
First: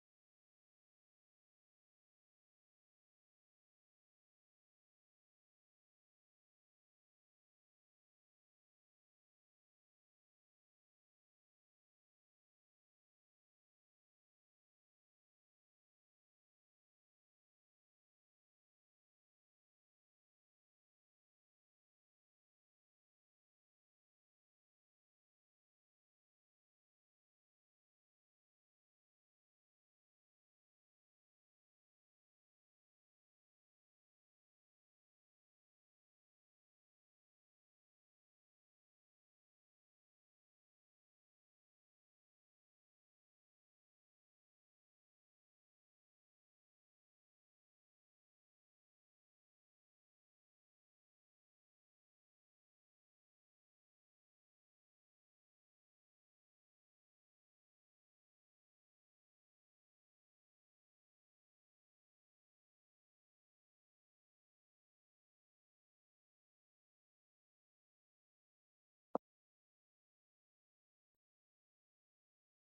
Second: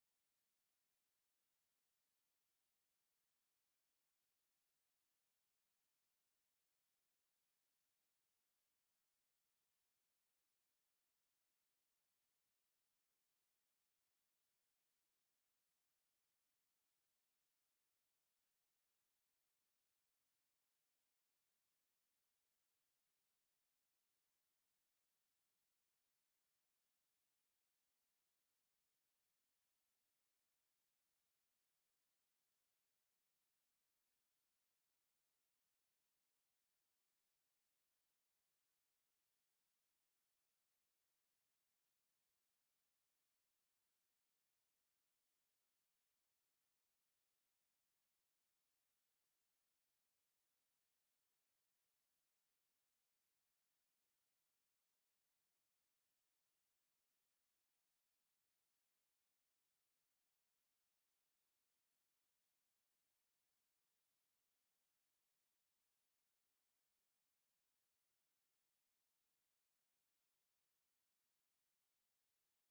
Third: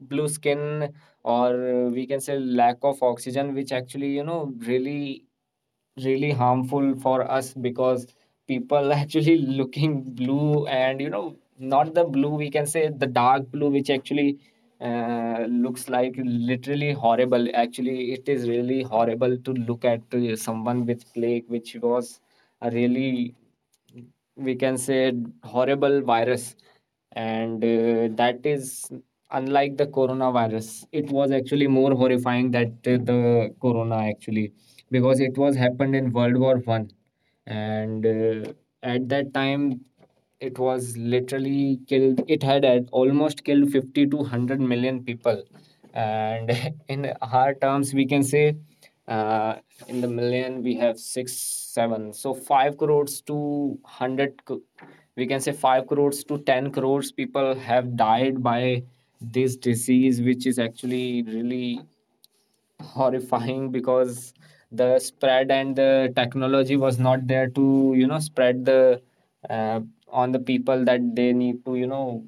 S1: blue skin, or we can say lack of oxygen, which actually, really really harmful for us, because people actually looking blue, and, not the blue, we can say the dark blue, which actually looks like literally horrible. Actually it is really horrible to look at someone with plague, which was a really, we can say, horrible virus. And that is, unlike the coronavirus, it was actually more horrifying that the corona actually, because it was happened in World War One. And at that time it was literally killed. It had at almost killed 50 to 100 million people, and in hard terms we can say, uh, in the million we have six seven. So 5 crores to we can say, 5 crores to 10 crores people have died by this disease, which is actually really horrifying, because the spread and the technology was not there to, spread the uh, on the people, that they need to,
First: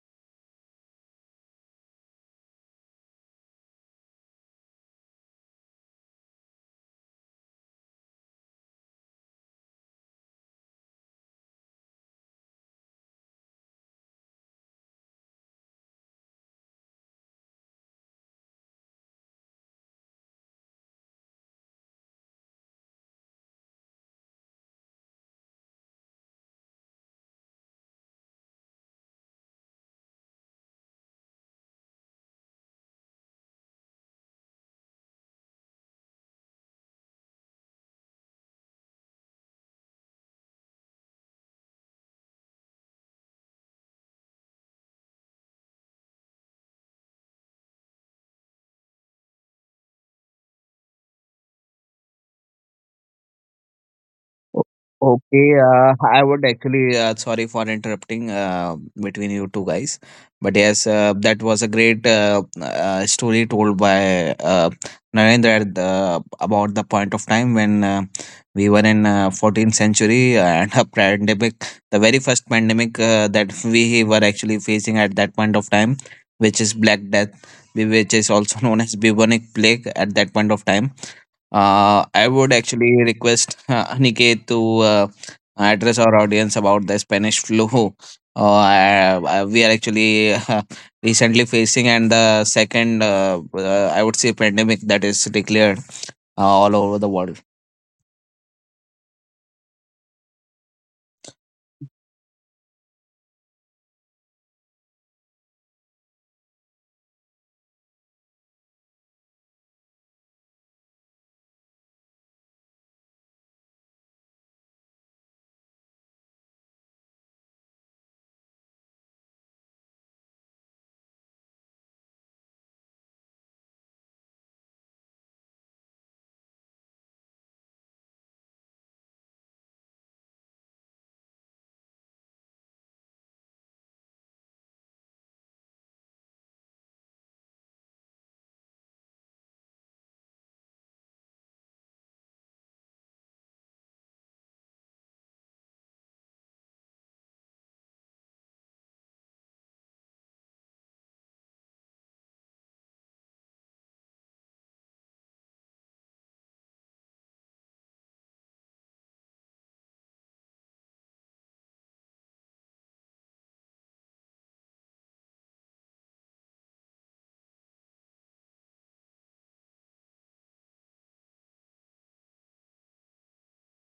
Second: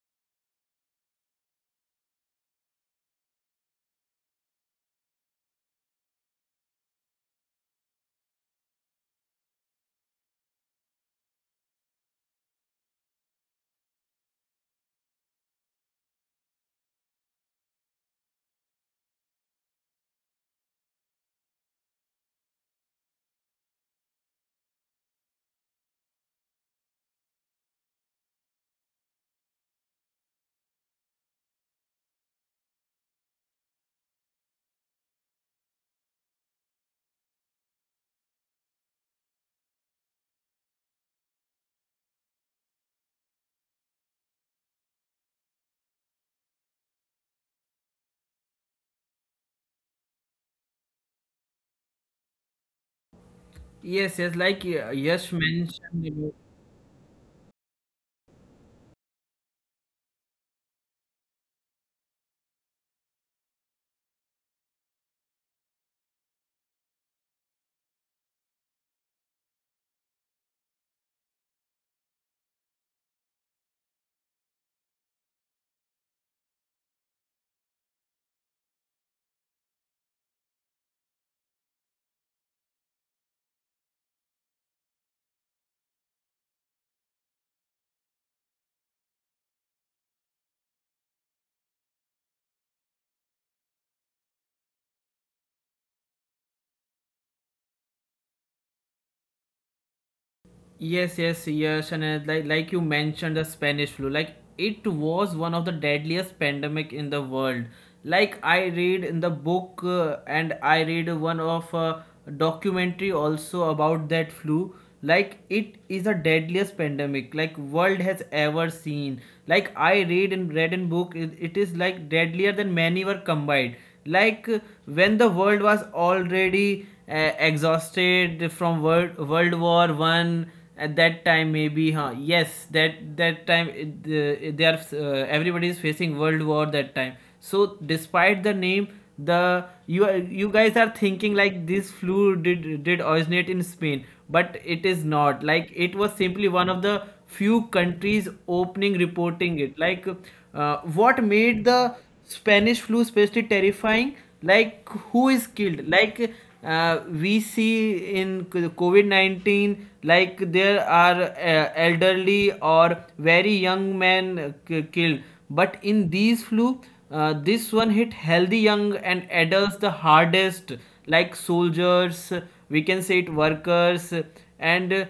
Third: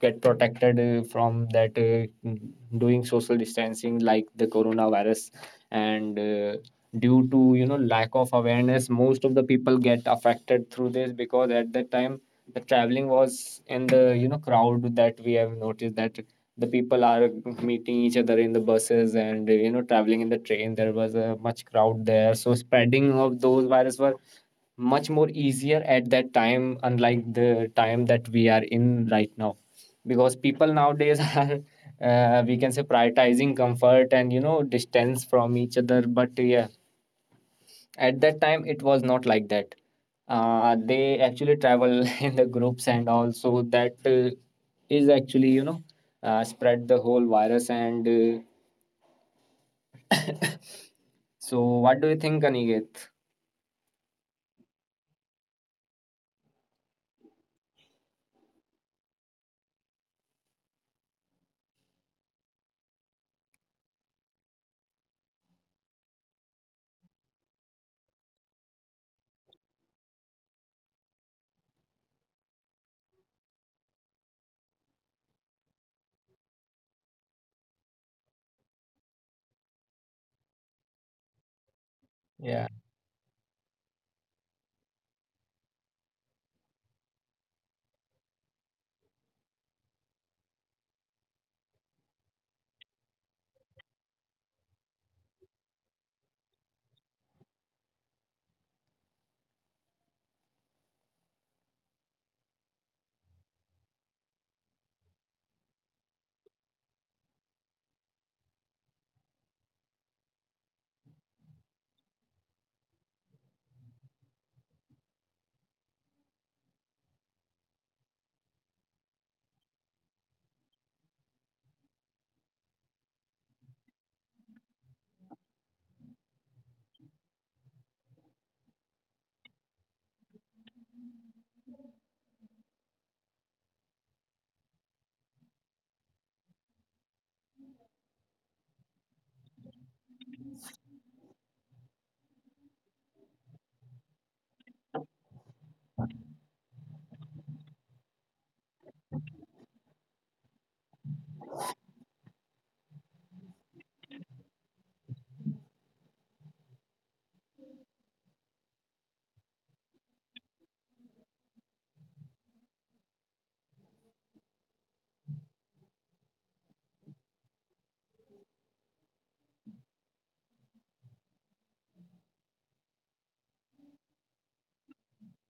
S1: get protected from that, doing social distancing like the coronavirus. And due to, lack of awareness, most of the people get affected through this, because at that time the traveling was in the, crowd, that we have noticed that the people are meeting each other in the buses and, traveling in the train, there was a much crowd there, so spreading of those virus were much more easier at that time, unlike the time that we are in right now, because people nowadays are we can say, prioritizing comfort and, distance from each other. But yeah, at that time, it was not like that. They actually travel in the groups, and also that is actually, spread the whole virus. And so, what do you think, Aniket?
S3: Yes, yes.
S2: O-
S3: Like Yash
S2: Okay, I
S3: mentioned.
S2: would actually, sorry for interrupting between you two guys, but yes, that was a great story told by Narendra at about the point of time when we were in 14th century and a pandemic, the very first pandemic that we were actually facing at that point of time, which is Black Death, which is also known as bubonic plague at that point of time.
S1: Yeah,
S2: I would actually request Aniket to uh, address our audience about the Spanish flu. We are actually recently facing, and the second, I would say, pandemic that is declared all over the world.
S3: Yes, yes, yes, and like you mentioned the Spanish flu, like it was one of the deadliest pandemic in the world. Like I read in the book, and I read one of documentary also about that flu. Like it is the deadliest pandemic, like world has ever seen. Like I read in book, it is like deadlier than many were combined. Like when the world was already exhausted from world war one at that time, maybe, yes, that time it, the they are everybody is facing world war that time. So despite the name, the you guys are thinking like this flu did originate in Spain. But it is not, like it was simply one of the few countries opening reporting it, like what made the Spanish flu especially terrifying. Like who is killed? Like we see in COVID 19, like there are elderly or very young men, killed. But in these flu, this one hit healthy young and adults the hardest, like soldiers. We can say it workers, and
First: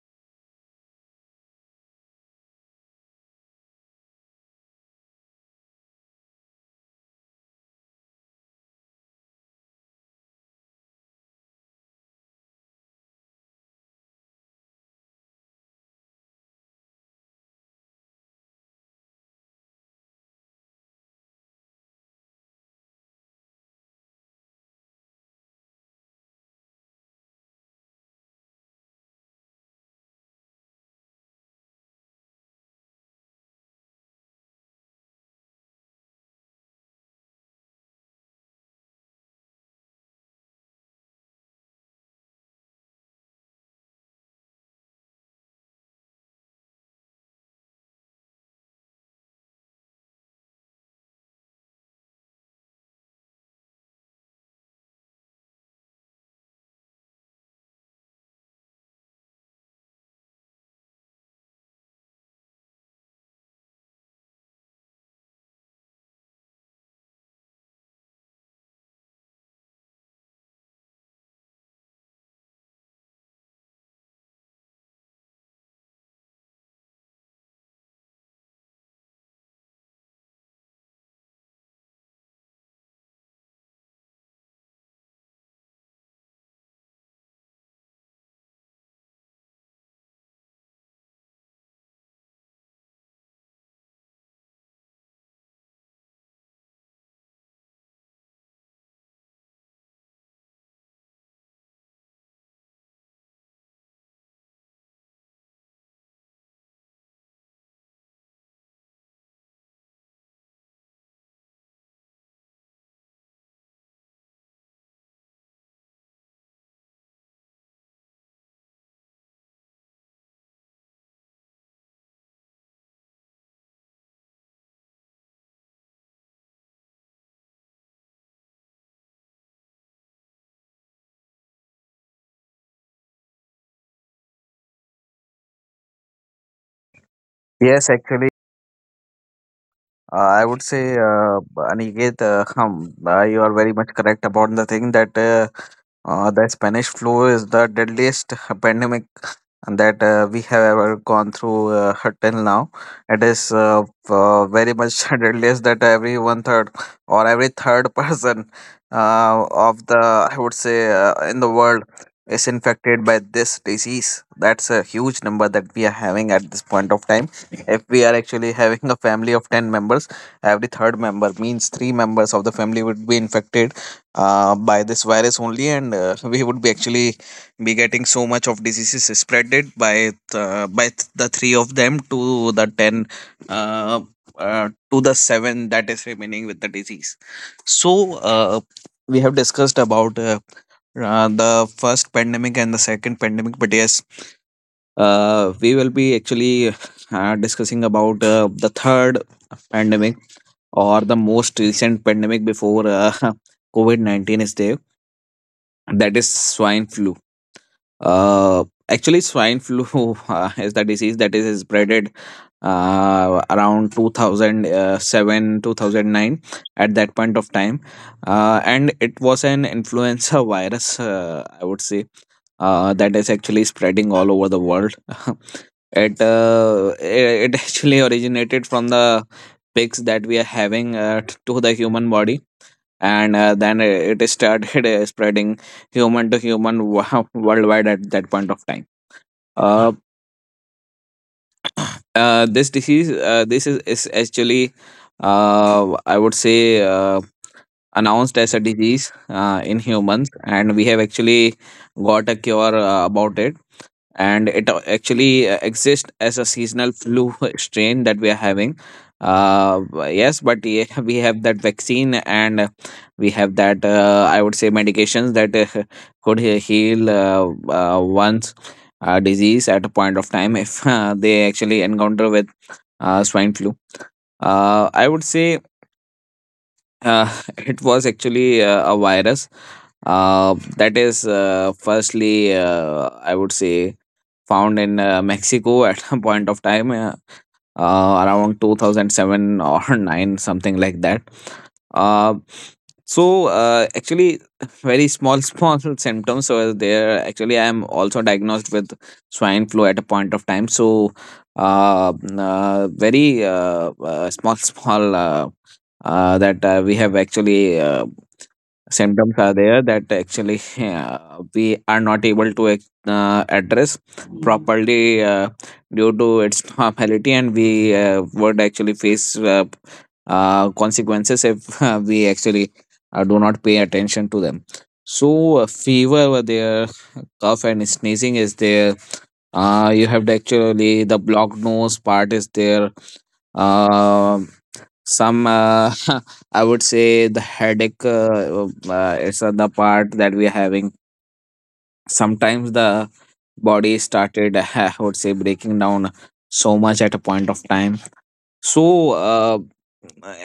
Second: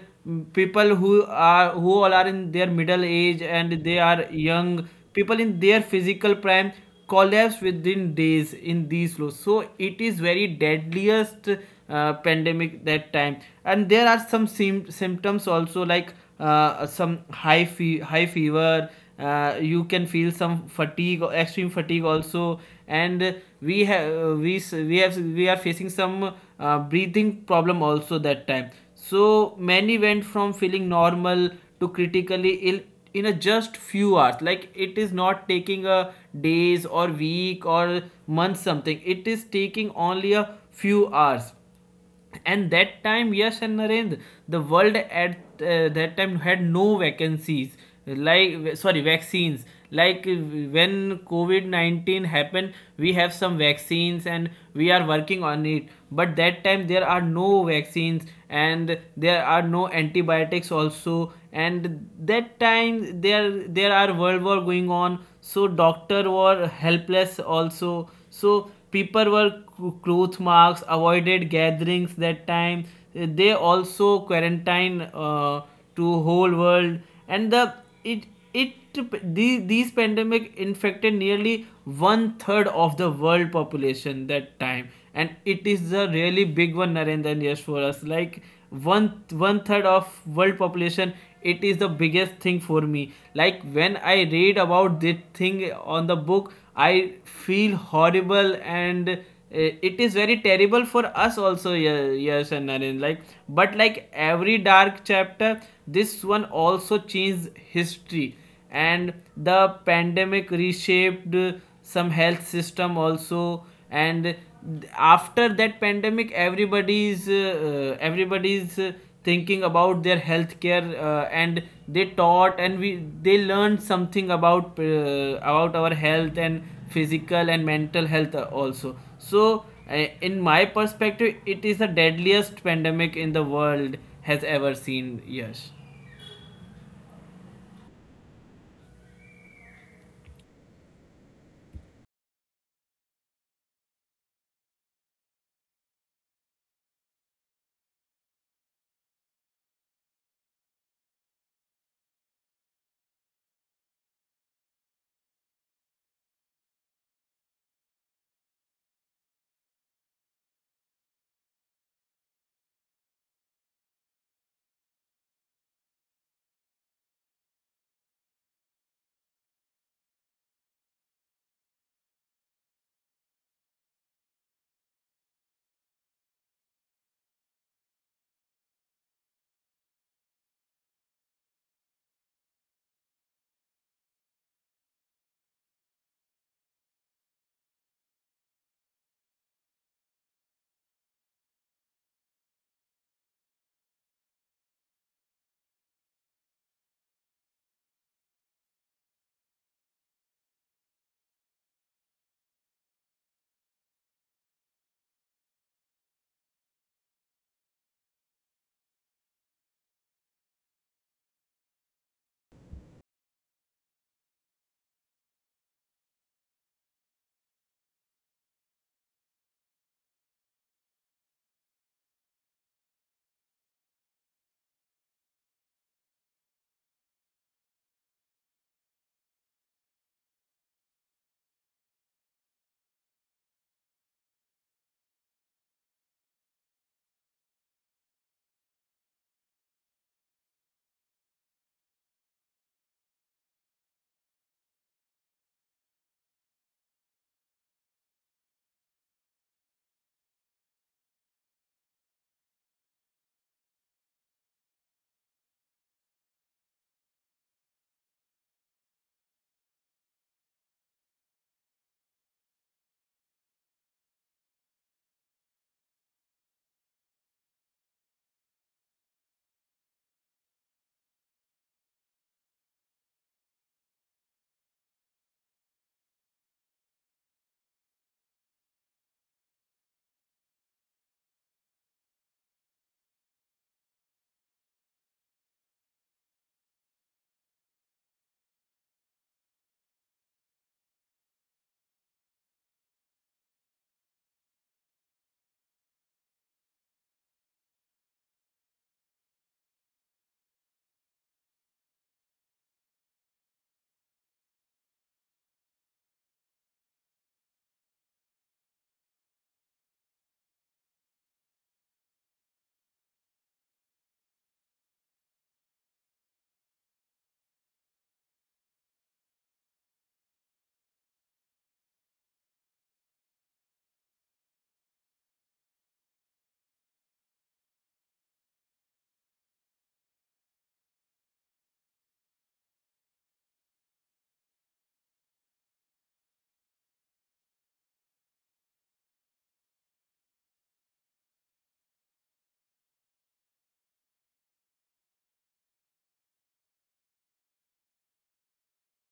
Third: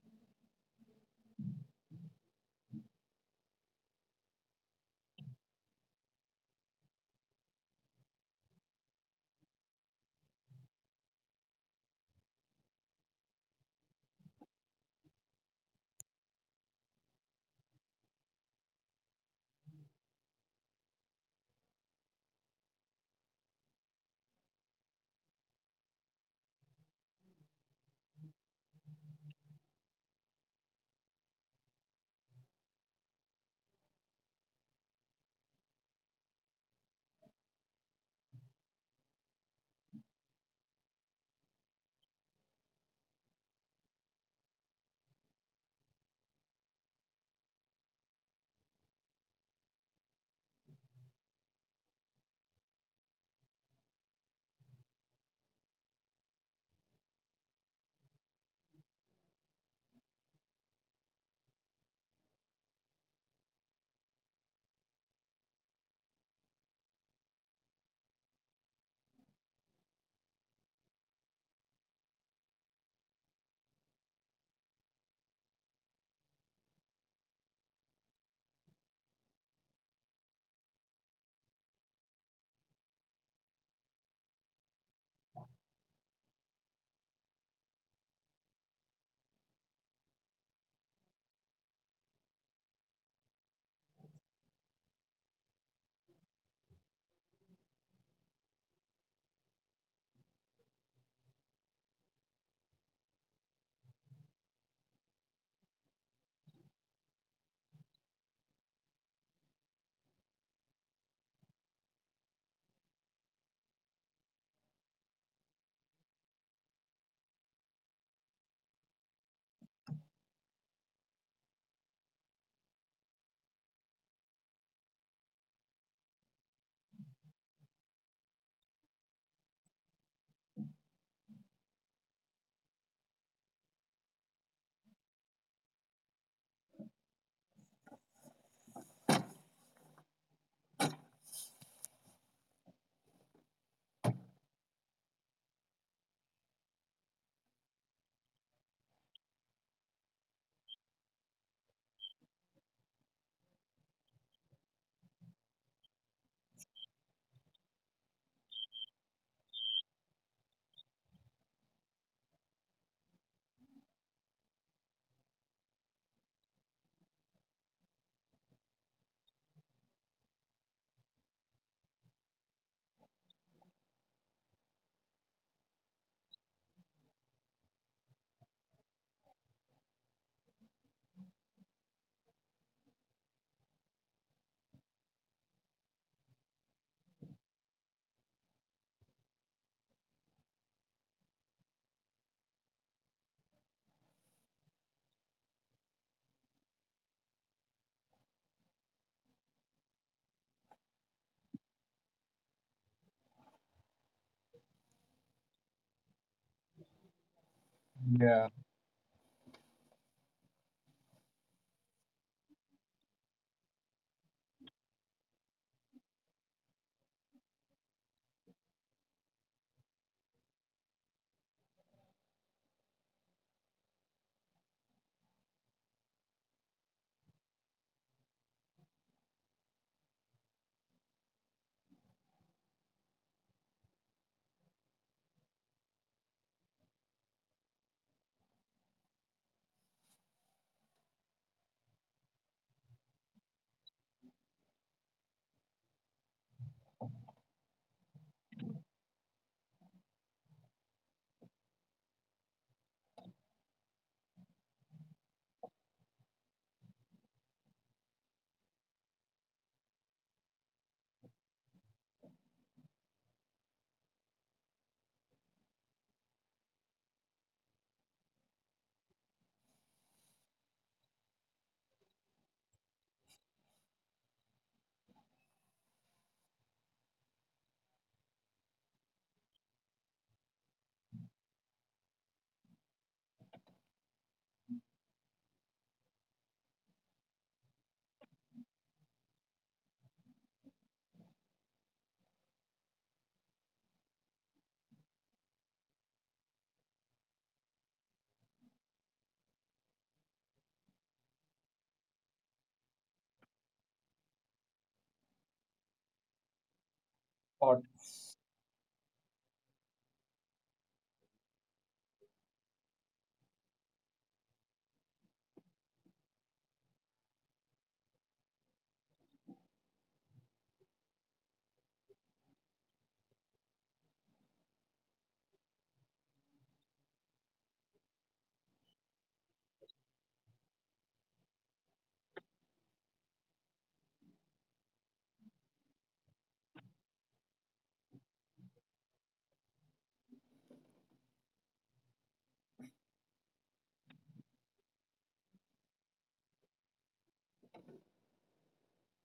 S3: people who all are in their middle age, and they are young people in their physical prime collapse within days in these lows. So it is very deadliest pandemic that time. And there are some symptoms also, like some high fever, you can feel some fatigue, extreme fatigue also. And we are facing some breathing problem also that time. So many went from feeling normal to critically ill in a just few hours, like it is not taking a days or week or month something, it is taking only a few hours. And that time, yes and Narendra, the world at that time had no vacancies, like, sorry, vaccines. Like when COVID-19 happened, we have some vaccines and we are working on it, but that time there are no vaccines, and there are no antibiotics also. And that time, there are world war going on, so doctor were helpless also. So people were cloth marks, avoided gatherings that time. They also quarantined to whole world, and it it these pandemic infected nearly one third of the world population that time. And it is a really big one, Narendran, yes, for us, like one third of world population. It is the biggest thing for me, like when I read about this thing on the book, I feel horrible. And it is very terrible for us also, yes and Naren. Like, but like every dark chapter, this one also changed history. And the pandemic reshaped some health system also. And after that pandemic, everybody's everybody's thinking about their healthcare, and they taught, and we they learned something about, about our health, and physical and mental health also. So uh, in my perspective, it is the deadliest pandemic in the world has ever seen. Yes.
S2: Yes, actually, I would say, Aniket, you are very much correct about the thing that. The Spanish flu is the deadliest pandemic that we have ever gone through till now. It is very much deadliest that every one third or every third person of the, I would say, in the world is infected by this disease. That's a huge number that we are having at this point of time. If we are actually having a family of 10 members, every third member means three members of the family would be infected by this virus only, and we would be actually be getting so much of diseases spreaded by the three of them to the 10, uh, to the 7 that is remaining with the disease. So we have discussed about the first pandemic and the second pandemic, but yes, we will be actually discussing about the third pandemic or the most recent pandemic before covid-19 is there, that is swine flu. Actually,
S1: yeah.
S2: swine flu is the disease that is spreaded around 2007, 2009 at that point of time. And it was an influenza virus, I would say, that is actually spreading all over the world. It it actually originated from the pigs that we are having to the human body, and then it is started spreading human to human worldwide at that point of time. uh, this disease, is actually I would say uh, announced as a disease in humans, and we have actually got a cure about it, and it actually exists as a seasonal flu strain that we are having. Yes, but yeah, we have that vaccine, and we have that I would say medications that could heal one's disease at a point of time if they actually encounter with swine flu. I would say it was actually a virus that is, firstly, I would say found in Mexico at a point of time, around 2007 or 9, something like that. Uh, so uh, actually, very small symptoms were there. Actually, I am also diagnosed with swine flu at a point of time, so very small small that we have actually
S1: What?
S2: symptoms are there that actually we are not able to address properly due to its normality, and we would actually face consequences if we actually do not pay attention to them. So fever were there, cough and sneezing is there, you have the actually the blocked nose part is there. Um some I would say the headache is the part that we are having. Sometimes the body started, I would say, breaking down so much at a point of time. So,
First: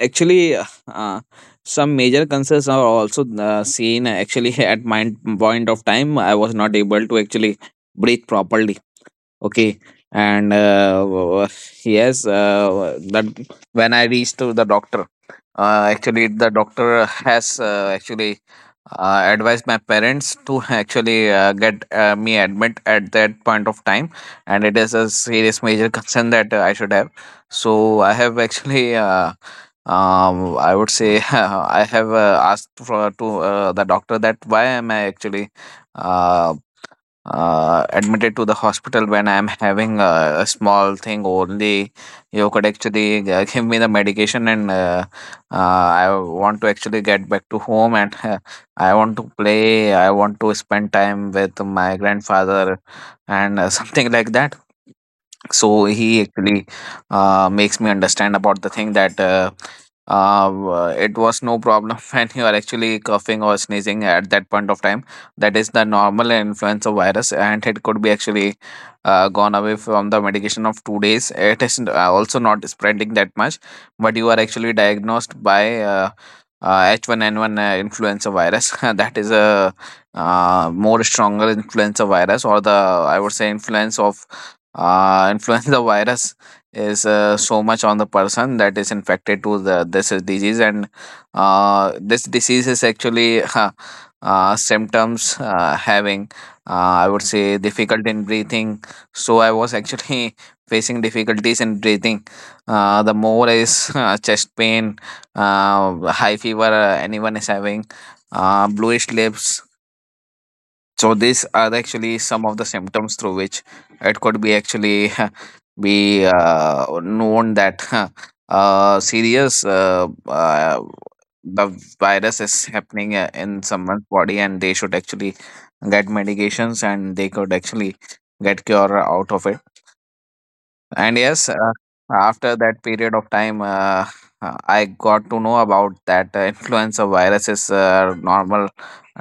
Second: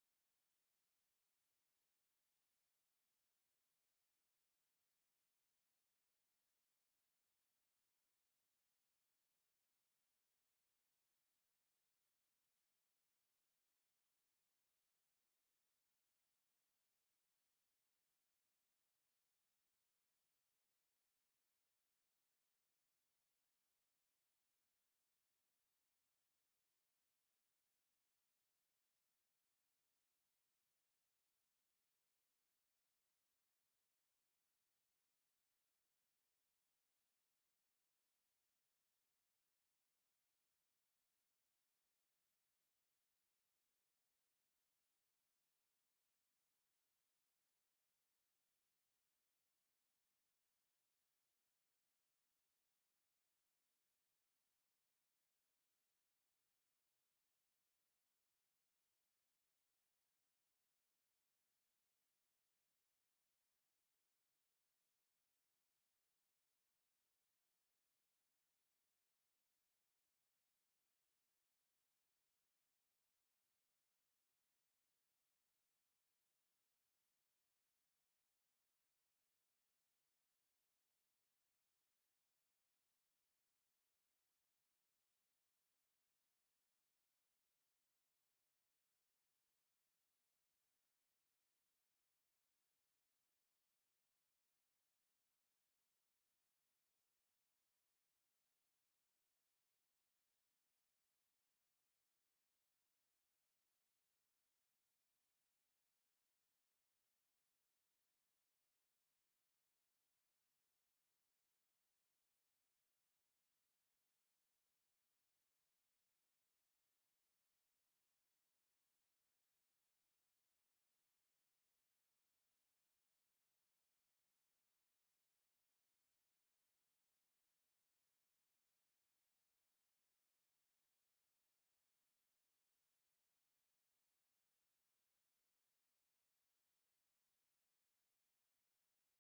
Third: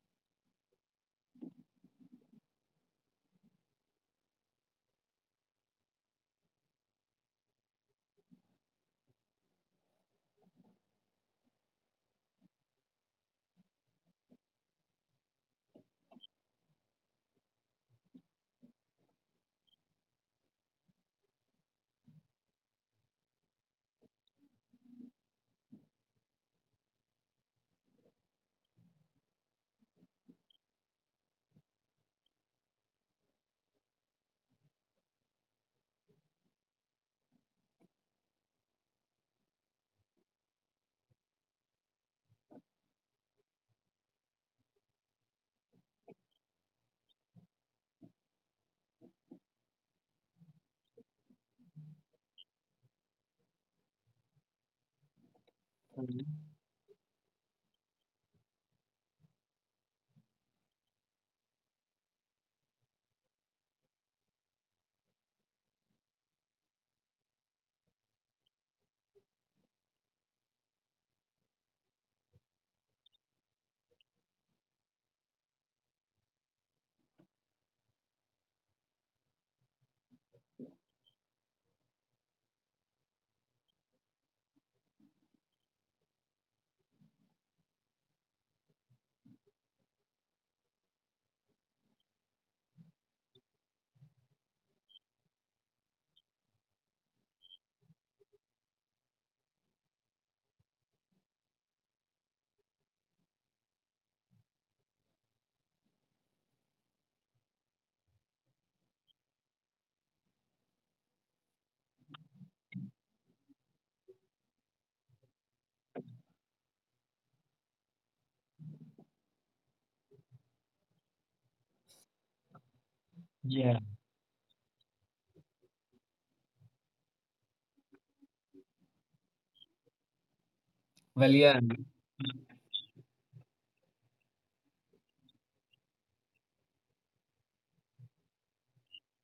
S2: actually, uh, some major concerns are also seen. Actually, at my point of time, I was not able to actually breathe properly. Okay. And yes, that when I reached to the doctor, actually the doctor has actually advised my parents to actually get me admit at that point of time, and it is a serious major concern that I should have. So I have actually, I would say I have asked for to the doctor that why am I actually uh, admitted to the hospital when I'm having a small thing only. You could actually give me the medication, and I want to actually get back to home, and I want to play. I want to spend time with my grandfather, and something like that. So he
S1: Yeah.
S2: actually makes me understand about the thing that it was no problem when you are actually coughing or sneezing at that point of time. That is the normal influenza virus, and it could be actually gone away from the medication of 2 days. It is also not spreading that much, but you are actually diagnosed by H1N1 influenza virus. That is a more stronger influenza virus, or the I would say influence of influenza virus is so much on the person that is infected to the this is disease. And this disease is actually symptoms having I would say difficult in breathing. So I was actually facing difficulties in breathing, the more is chest pain, high fever anyone is having, bluish lips. So these are actually some of the symptoms through which it could be actually be known that serious the virus is happening in someone's body, and they should actually get medications, and they could actually get cure out of it. And
S1: Well,
S2: yes,
S1: yeah.
S2: after that period of time, I got to know about that influenza virus is a normal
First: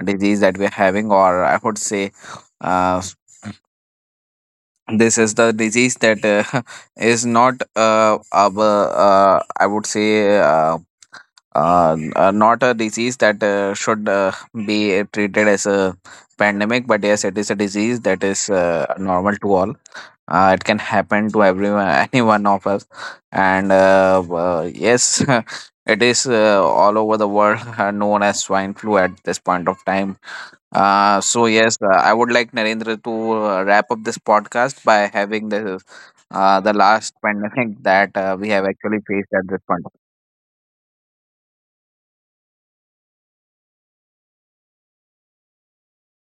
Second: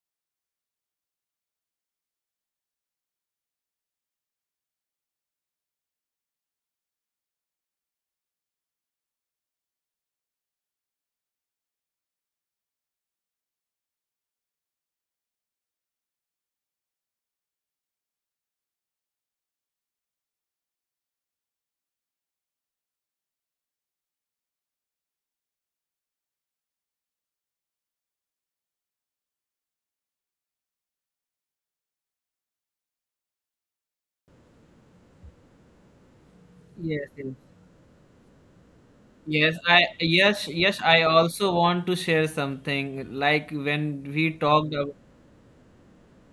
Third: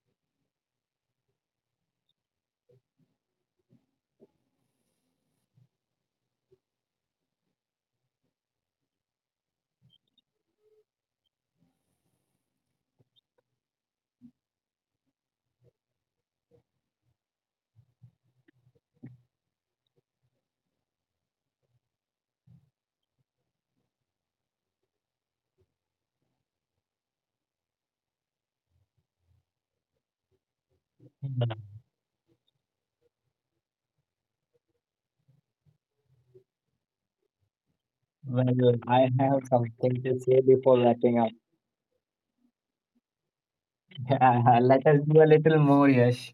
S2: disease that we're having, or I would say, uh, this is the disease that is not of, I would say. Not a disease that should be treated as a pandemic, but yes, it is a disease that is normal to all. It can happen to everyone, any one of us. And yes, it is all over the world known as swine flu at this point of time. uh, so
S1: Yeah.
S2: yes uh, I would like Narendra to wrap up this podcast by having the
S3: Yes,
S2: last
S3: yes.
S2: pandemic that we have
S1: Well,
S2: actually
S1: I
S2: faced
S1: have
S2: at
S3: Yes,
S2: this point.
S3: I
S1: something to say
S3: yes,
S1: before
S3: yes, I
S1: wrapping up.
S3: also want to share something. Like when we
S1: Yeah,
S3: talked
S1: let
S3: about
S1: us do a little more, Yash.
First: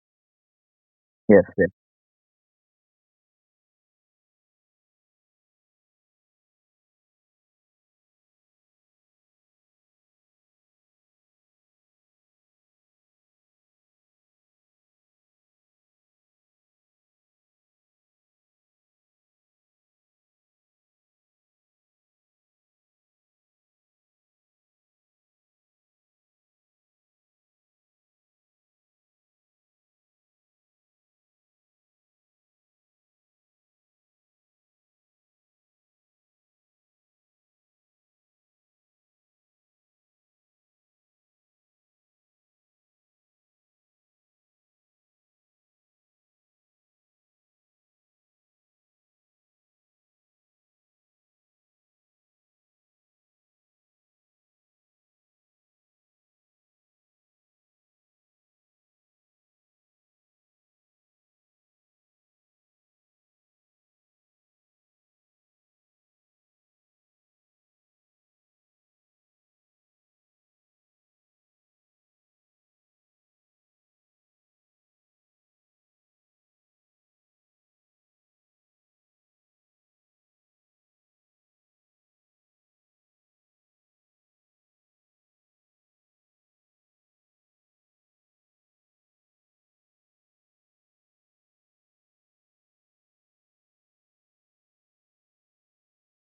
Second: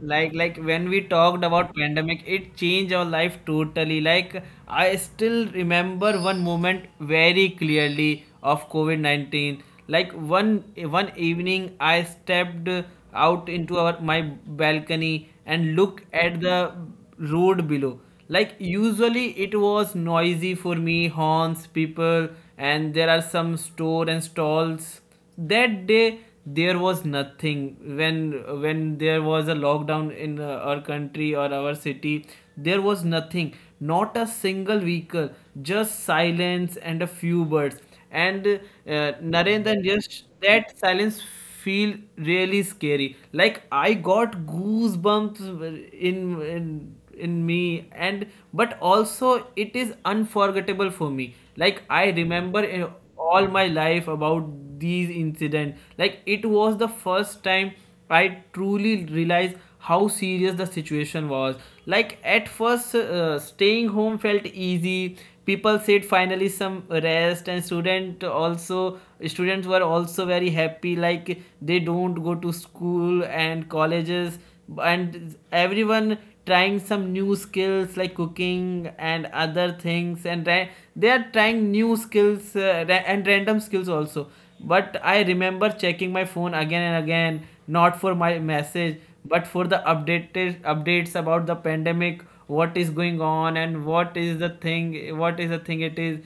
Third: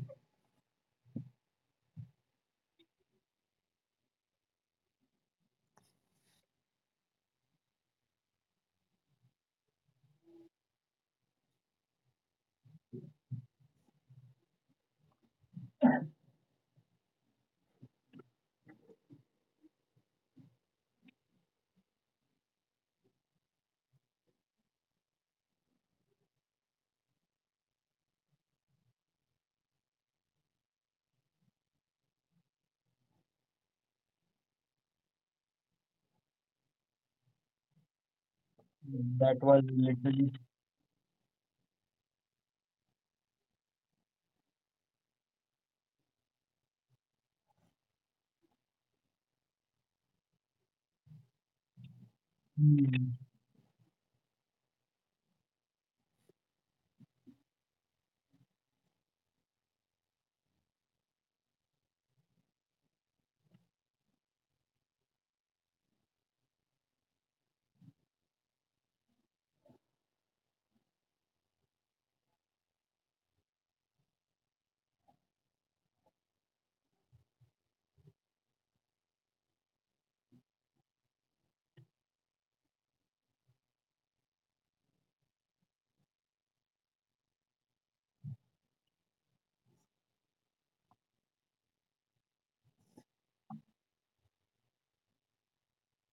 S3: like like when we
S2: Yes.
S3: talked about pandemic, it changed our life totally. Like I still remember one moment very clearly of COVID-19. Like one evening I stepped out into our my balcony and looked at the road below, like usually it was noisy for me, horns, people, and there are some store and stalls. That day there was nothing. When there was a lockdown in our country or our city, there was nothing, not a single vehicle, just silence and a few birds. And
S1: That was
S3: Narendra, just
S1: literally—
S3: that silence feel really scary, like I got goosebumps in in in me. And but also it is unforgettable for me, like I remember
S1: Hmm.
S3: all my life about these incident. Like it was the first time I truly realized how serious the situation was. Like at first staying home felt easy, people said finally some rest. And students were also very happy, like they don't go to school and colleges, and everyone trying some new skills, like cooking and other things. And they are trying new skills, and random skills also. But I remember checking my phone again and again, not for my message but for the updated updates about the pandemic, what is going on and what is the thing it is.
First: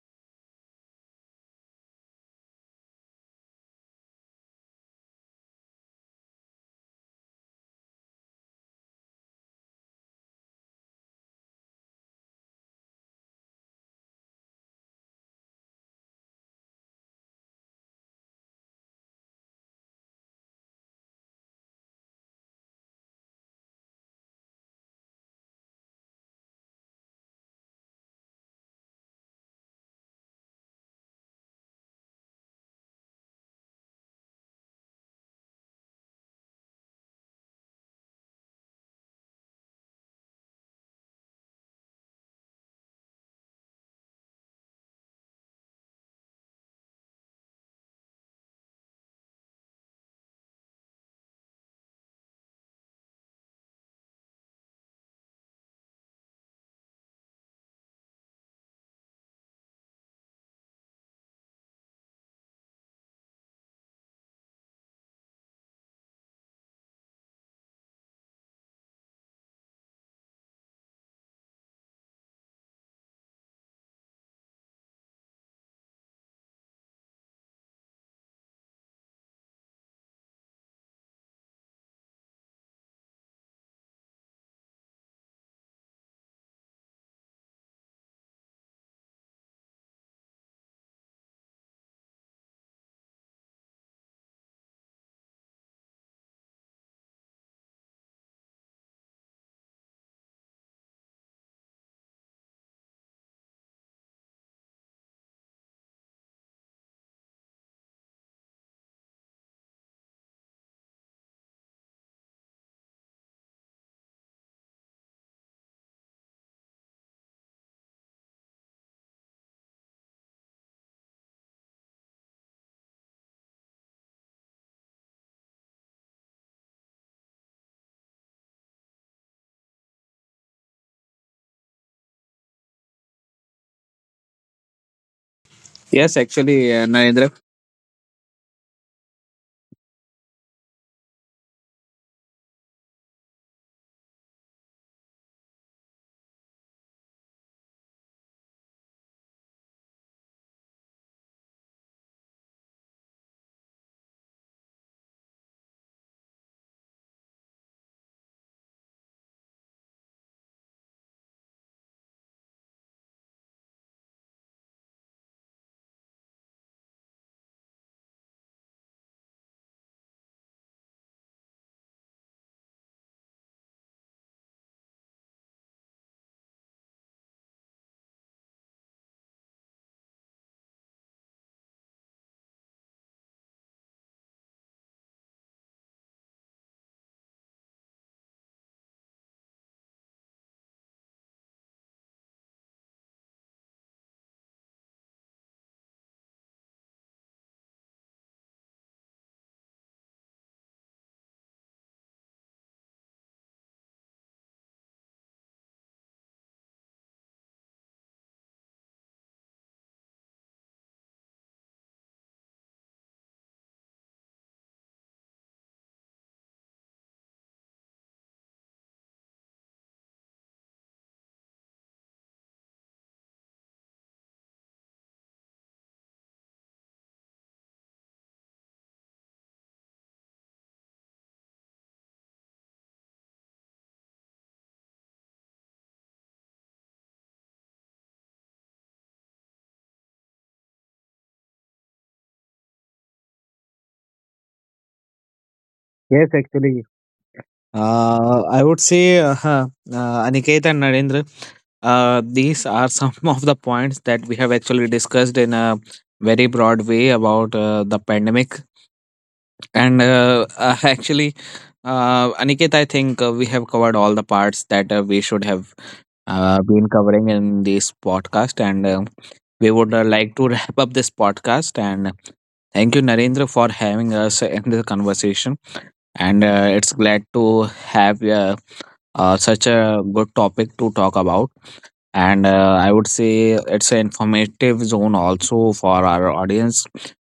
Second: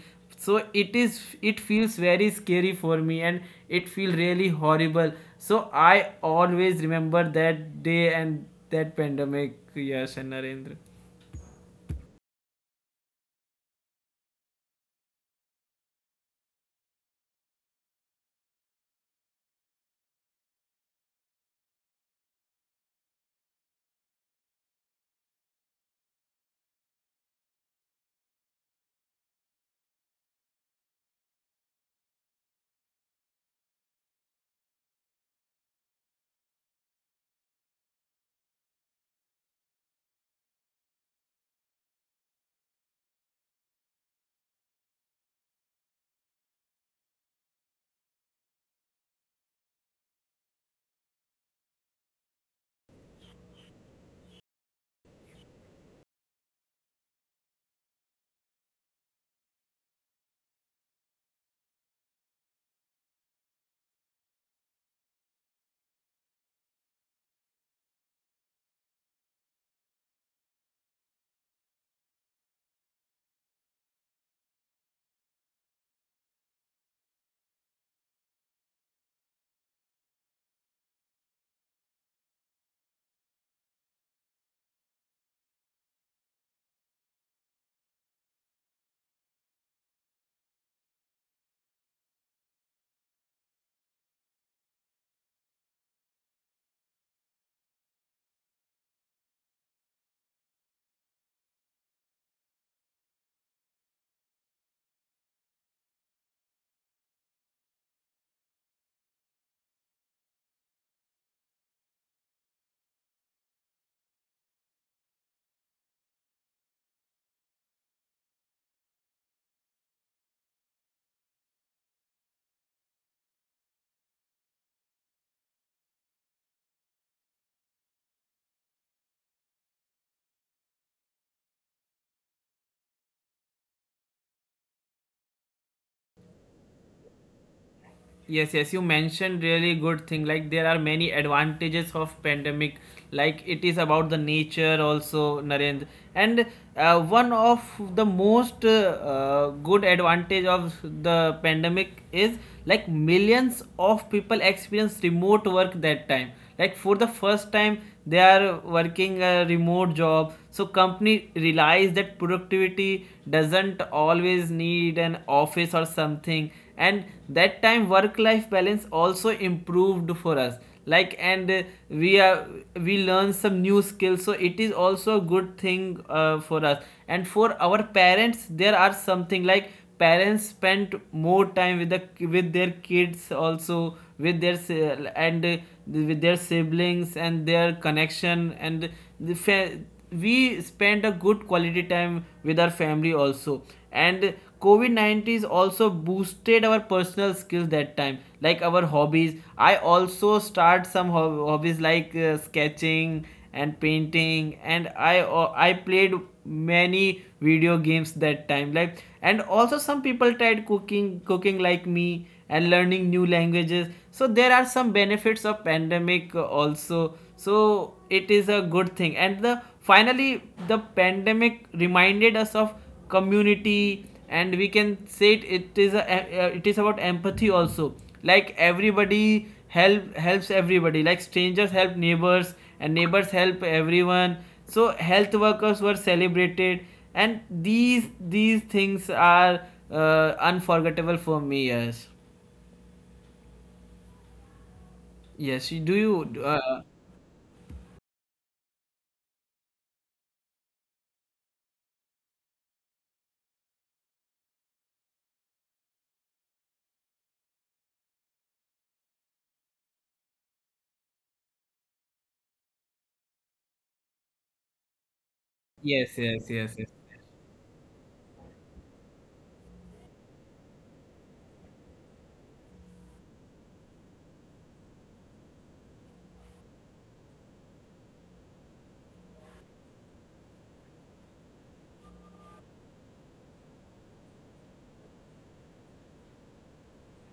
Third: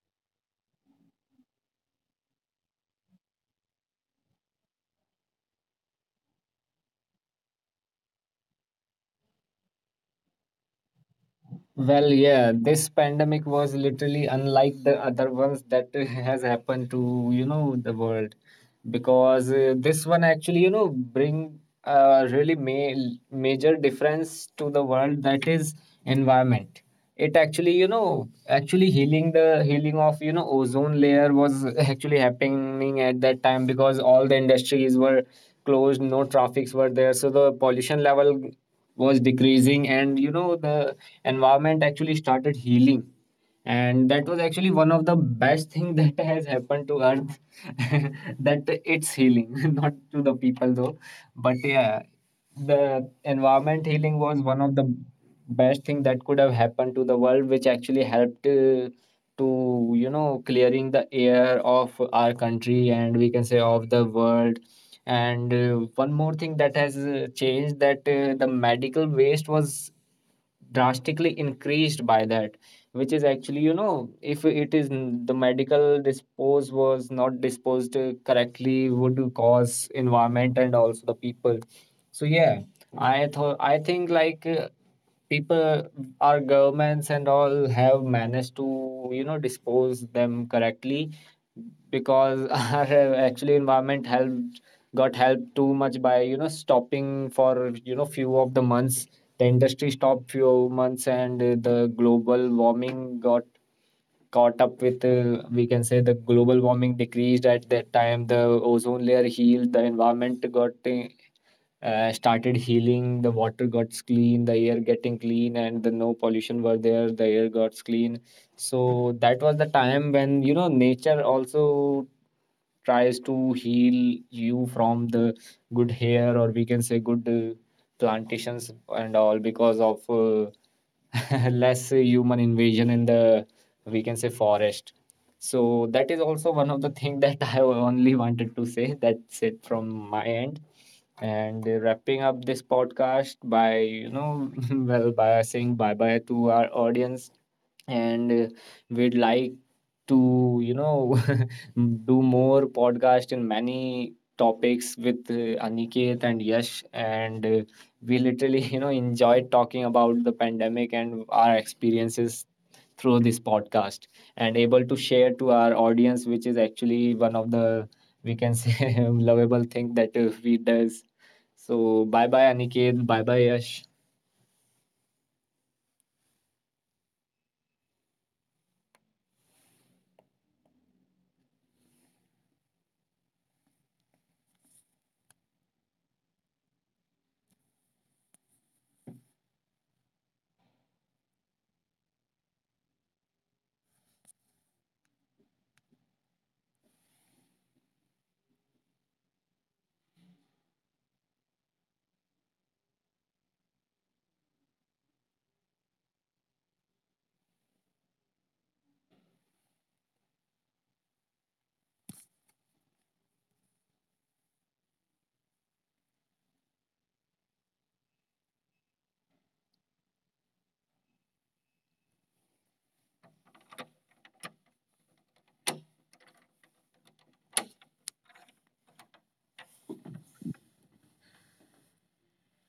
S3: So it feels very scary for me, and it feels really horrible. So I always remember that day and that pandemic, Yash and Narendra.
S1: Well, yeah, this pandemic was literally unlike the other ones that has happened to, the world, because this one actually, bring a really major difference to the world, that is environment. It actually, healing of, ozone layer was actually happening at that time, because all the industries were closed, no traffics were there, so the pollution level was decreasing, and, the environment actually started healing. And that was actually one of the best thing that has happened to earth, that it's healing, not to the people though, but yeah, the environment healing was one of the best thing that could have happened to the world, which actually helped to, clearing the air of our country and, we can say, of the world. And one more thing that has changed, that the medical waste was drastically increased by that, which is actually, if it is the medical dispose was not disposed correctly, would cause environment and also the people. So yeah, I think like, people, our governments and all have managed to, dispose them correctly, because our actually environment health got helped too much by, stopping for, few of the months the industry stopped few months. And the global warming got caught up with, we can say, the global warming decreased at that time. The ozone layer healed, the environment got started healing, the water got clean, the air getting clean, and the no pollution were there, the air got clean. So that was the time when, nature also tries to heal you from the good hair, or we can say good plantations and all, because of less human invasion in the,
S2: Yes,
S1: we can say,
S2: actually. Uh,
S1: forest.
S2: Narendra.
S1: So that is
S3: Yes, yes, you
S1: also one of the
S3: mentioned
S1: thing that
S3: really
S1: I
S3: good thing.
S1: only
S3: Like there are
S1: wanted to
S3: many
S1: say. That's
S3: advantages
S1: it from
S3: of
S1: my
S3: pandemic,
S1: end.
S3: like it is
S1: And
S3: about the
S1: wrapping up
S3: nature
S1: this
S3: also,
S1: podcast
S3: Narendra.
S1: by,
S3: And one
S1: well, by
S3: of the
S1: saying bye bye
S3: most
S1: to our audience.
S3: good advantage
S1: and
S3: of
S1: uh,
S3: the
S1: we'd like
S3: pandemic is like
S1: to,
S3: millions of people
S1: do more
S3: experience remote
S1: podcast
S3: work
S1: in
S3: that time.
S1: many
S3: Like for the
S1: topics
S3: first
S1: with
S3: time they
S1: aniket
S3: are
S1: and yash,
S3: working a
S1: and
S3: remote job,
S1: we
S3: so
S1: literally,
S3: company
S1: enjoyed
S3: realize
S1: talking
S3: that
S1: about the
S3: productivity
S1: pandemic and
S3: doesn't
S1: our
S3: always
S1: experiences
S3: need an
S1: through this
S3: office or
S1: podcast,
S3: something.
S1: and
S3: And
S1: able to
S3: that
S1: share to
S3: time
S1: our
S3: work life
S1: audience, which
S3: balance
S1: is
S3: also
S1: actually one of
S3: improved
S1: the,
S3: for us,
S1: we can
S3: like,
S1: say,
S3: and
S1: lovable
S3: we
S1: thing
S3: are
S1: that we
S3: we learn
S1: does.
S3: some new skills, so
S1: So bye
S3: it is
S1: bye
S3: also a
S1: aniket, bye
S3: good
S1: bye yash.
S3: thing for us and for our parents. There are something like parents spent more time with their kids also, and with their siblings and their connection, the fa- we spent a good quality time with our family also. And COVID-19 also boosted our personal skills that time, like our hobbies. I also start some hobbies like sketching and painting. And I played many video games that time. Like and also some people tried cooking like me, and learning new languages. So there are some benefits of pandemic also, so it is a good thing. And the finally the pandemic reminded us of community, and we can say it is about empathy also. Like everybody helps everybody, like strangers help neighbors, and neighbors help everyone. So health workers were celebrated, and these things are unforgettable for me. Yes. Yes, do
S2: Yes,
S3: you
S2: actually. I would say, Aniket and Narendra, these are some of the points that we have actually discussed in a very broad way about the pandemic. And actually, Aniket, I think we have covered all the parts that we should have
S3: yes, yes, yes, yes.
S2: been covering in this podcast. And we would like to wrap up this podcast. And thank you, Narendra, for having us in the conversation. And it's glad to have such a good topic to talk about. And I would say it's an informative zone also for our audience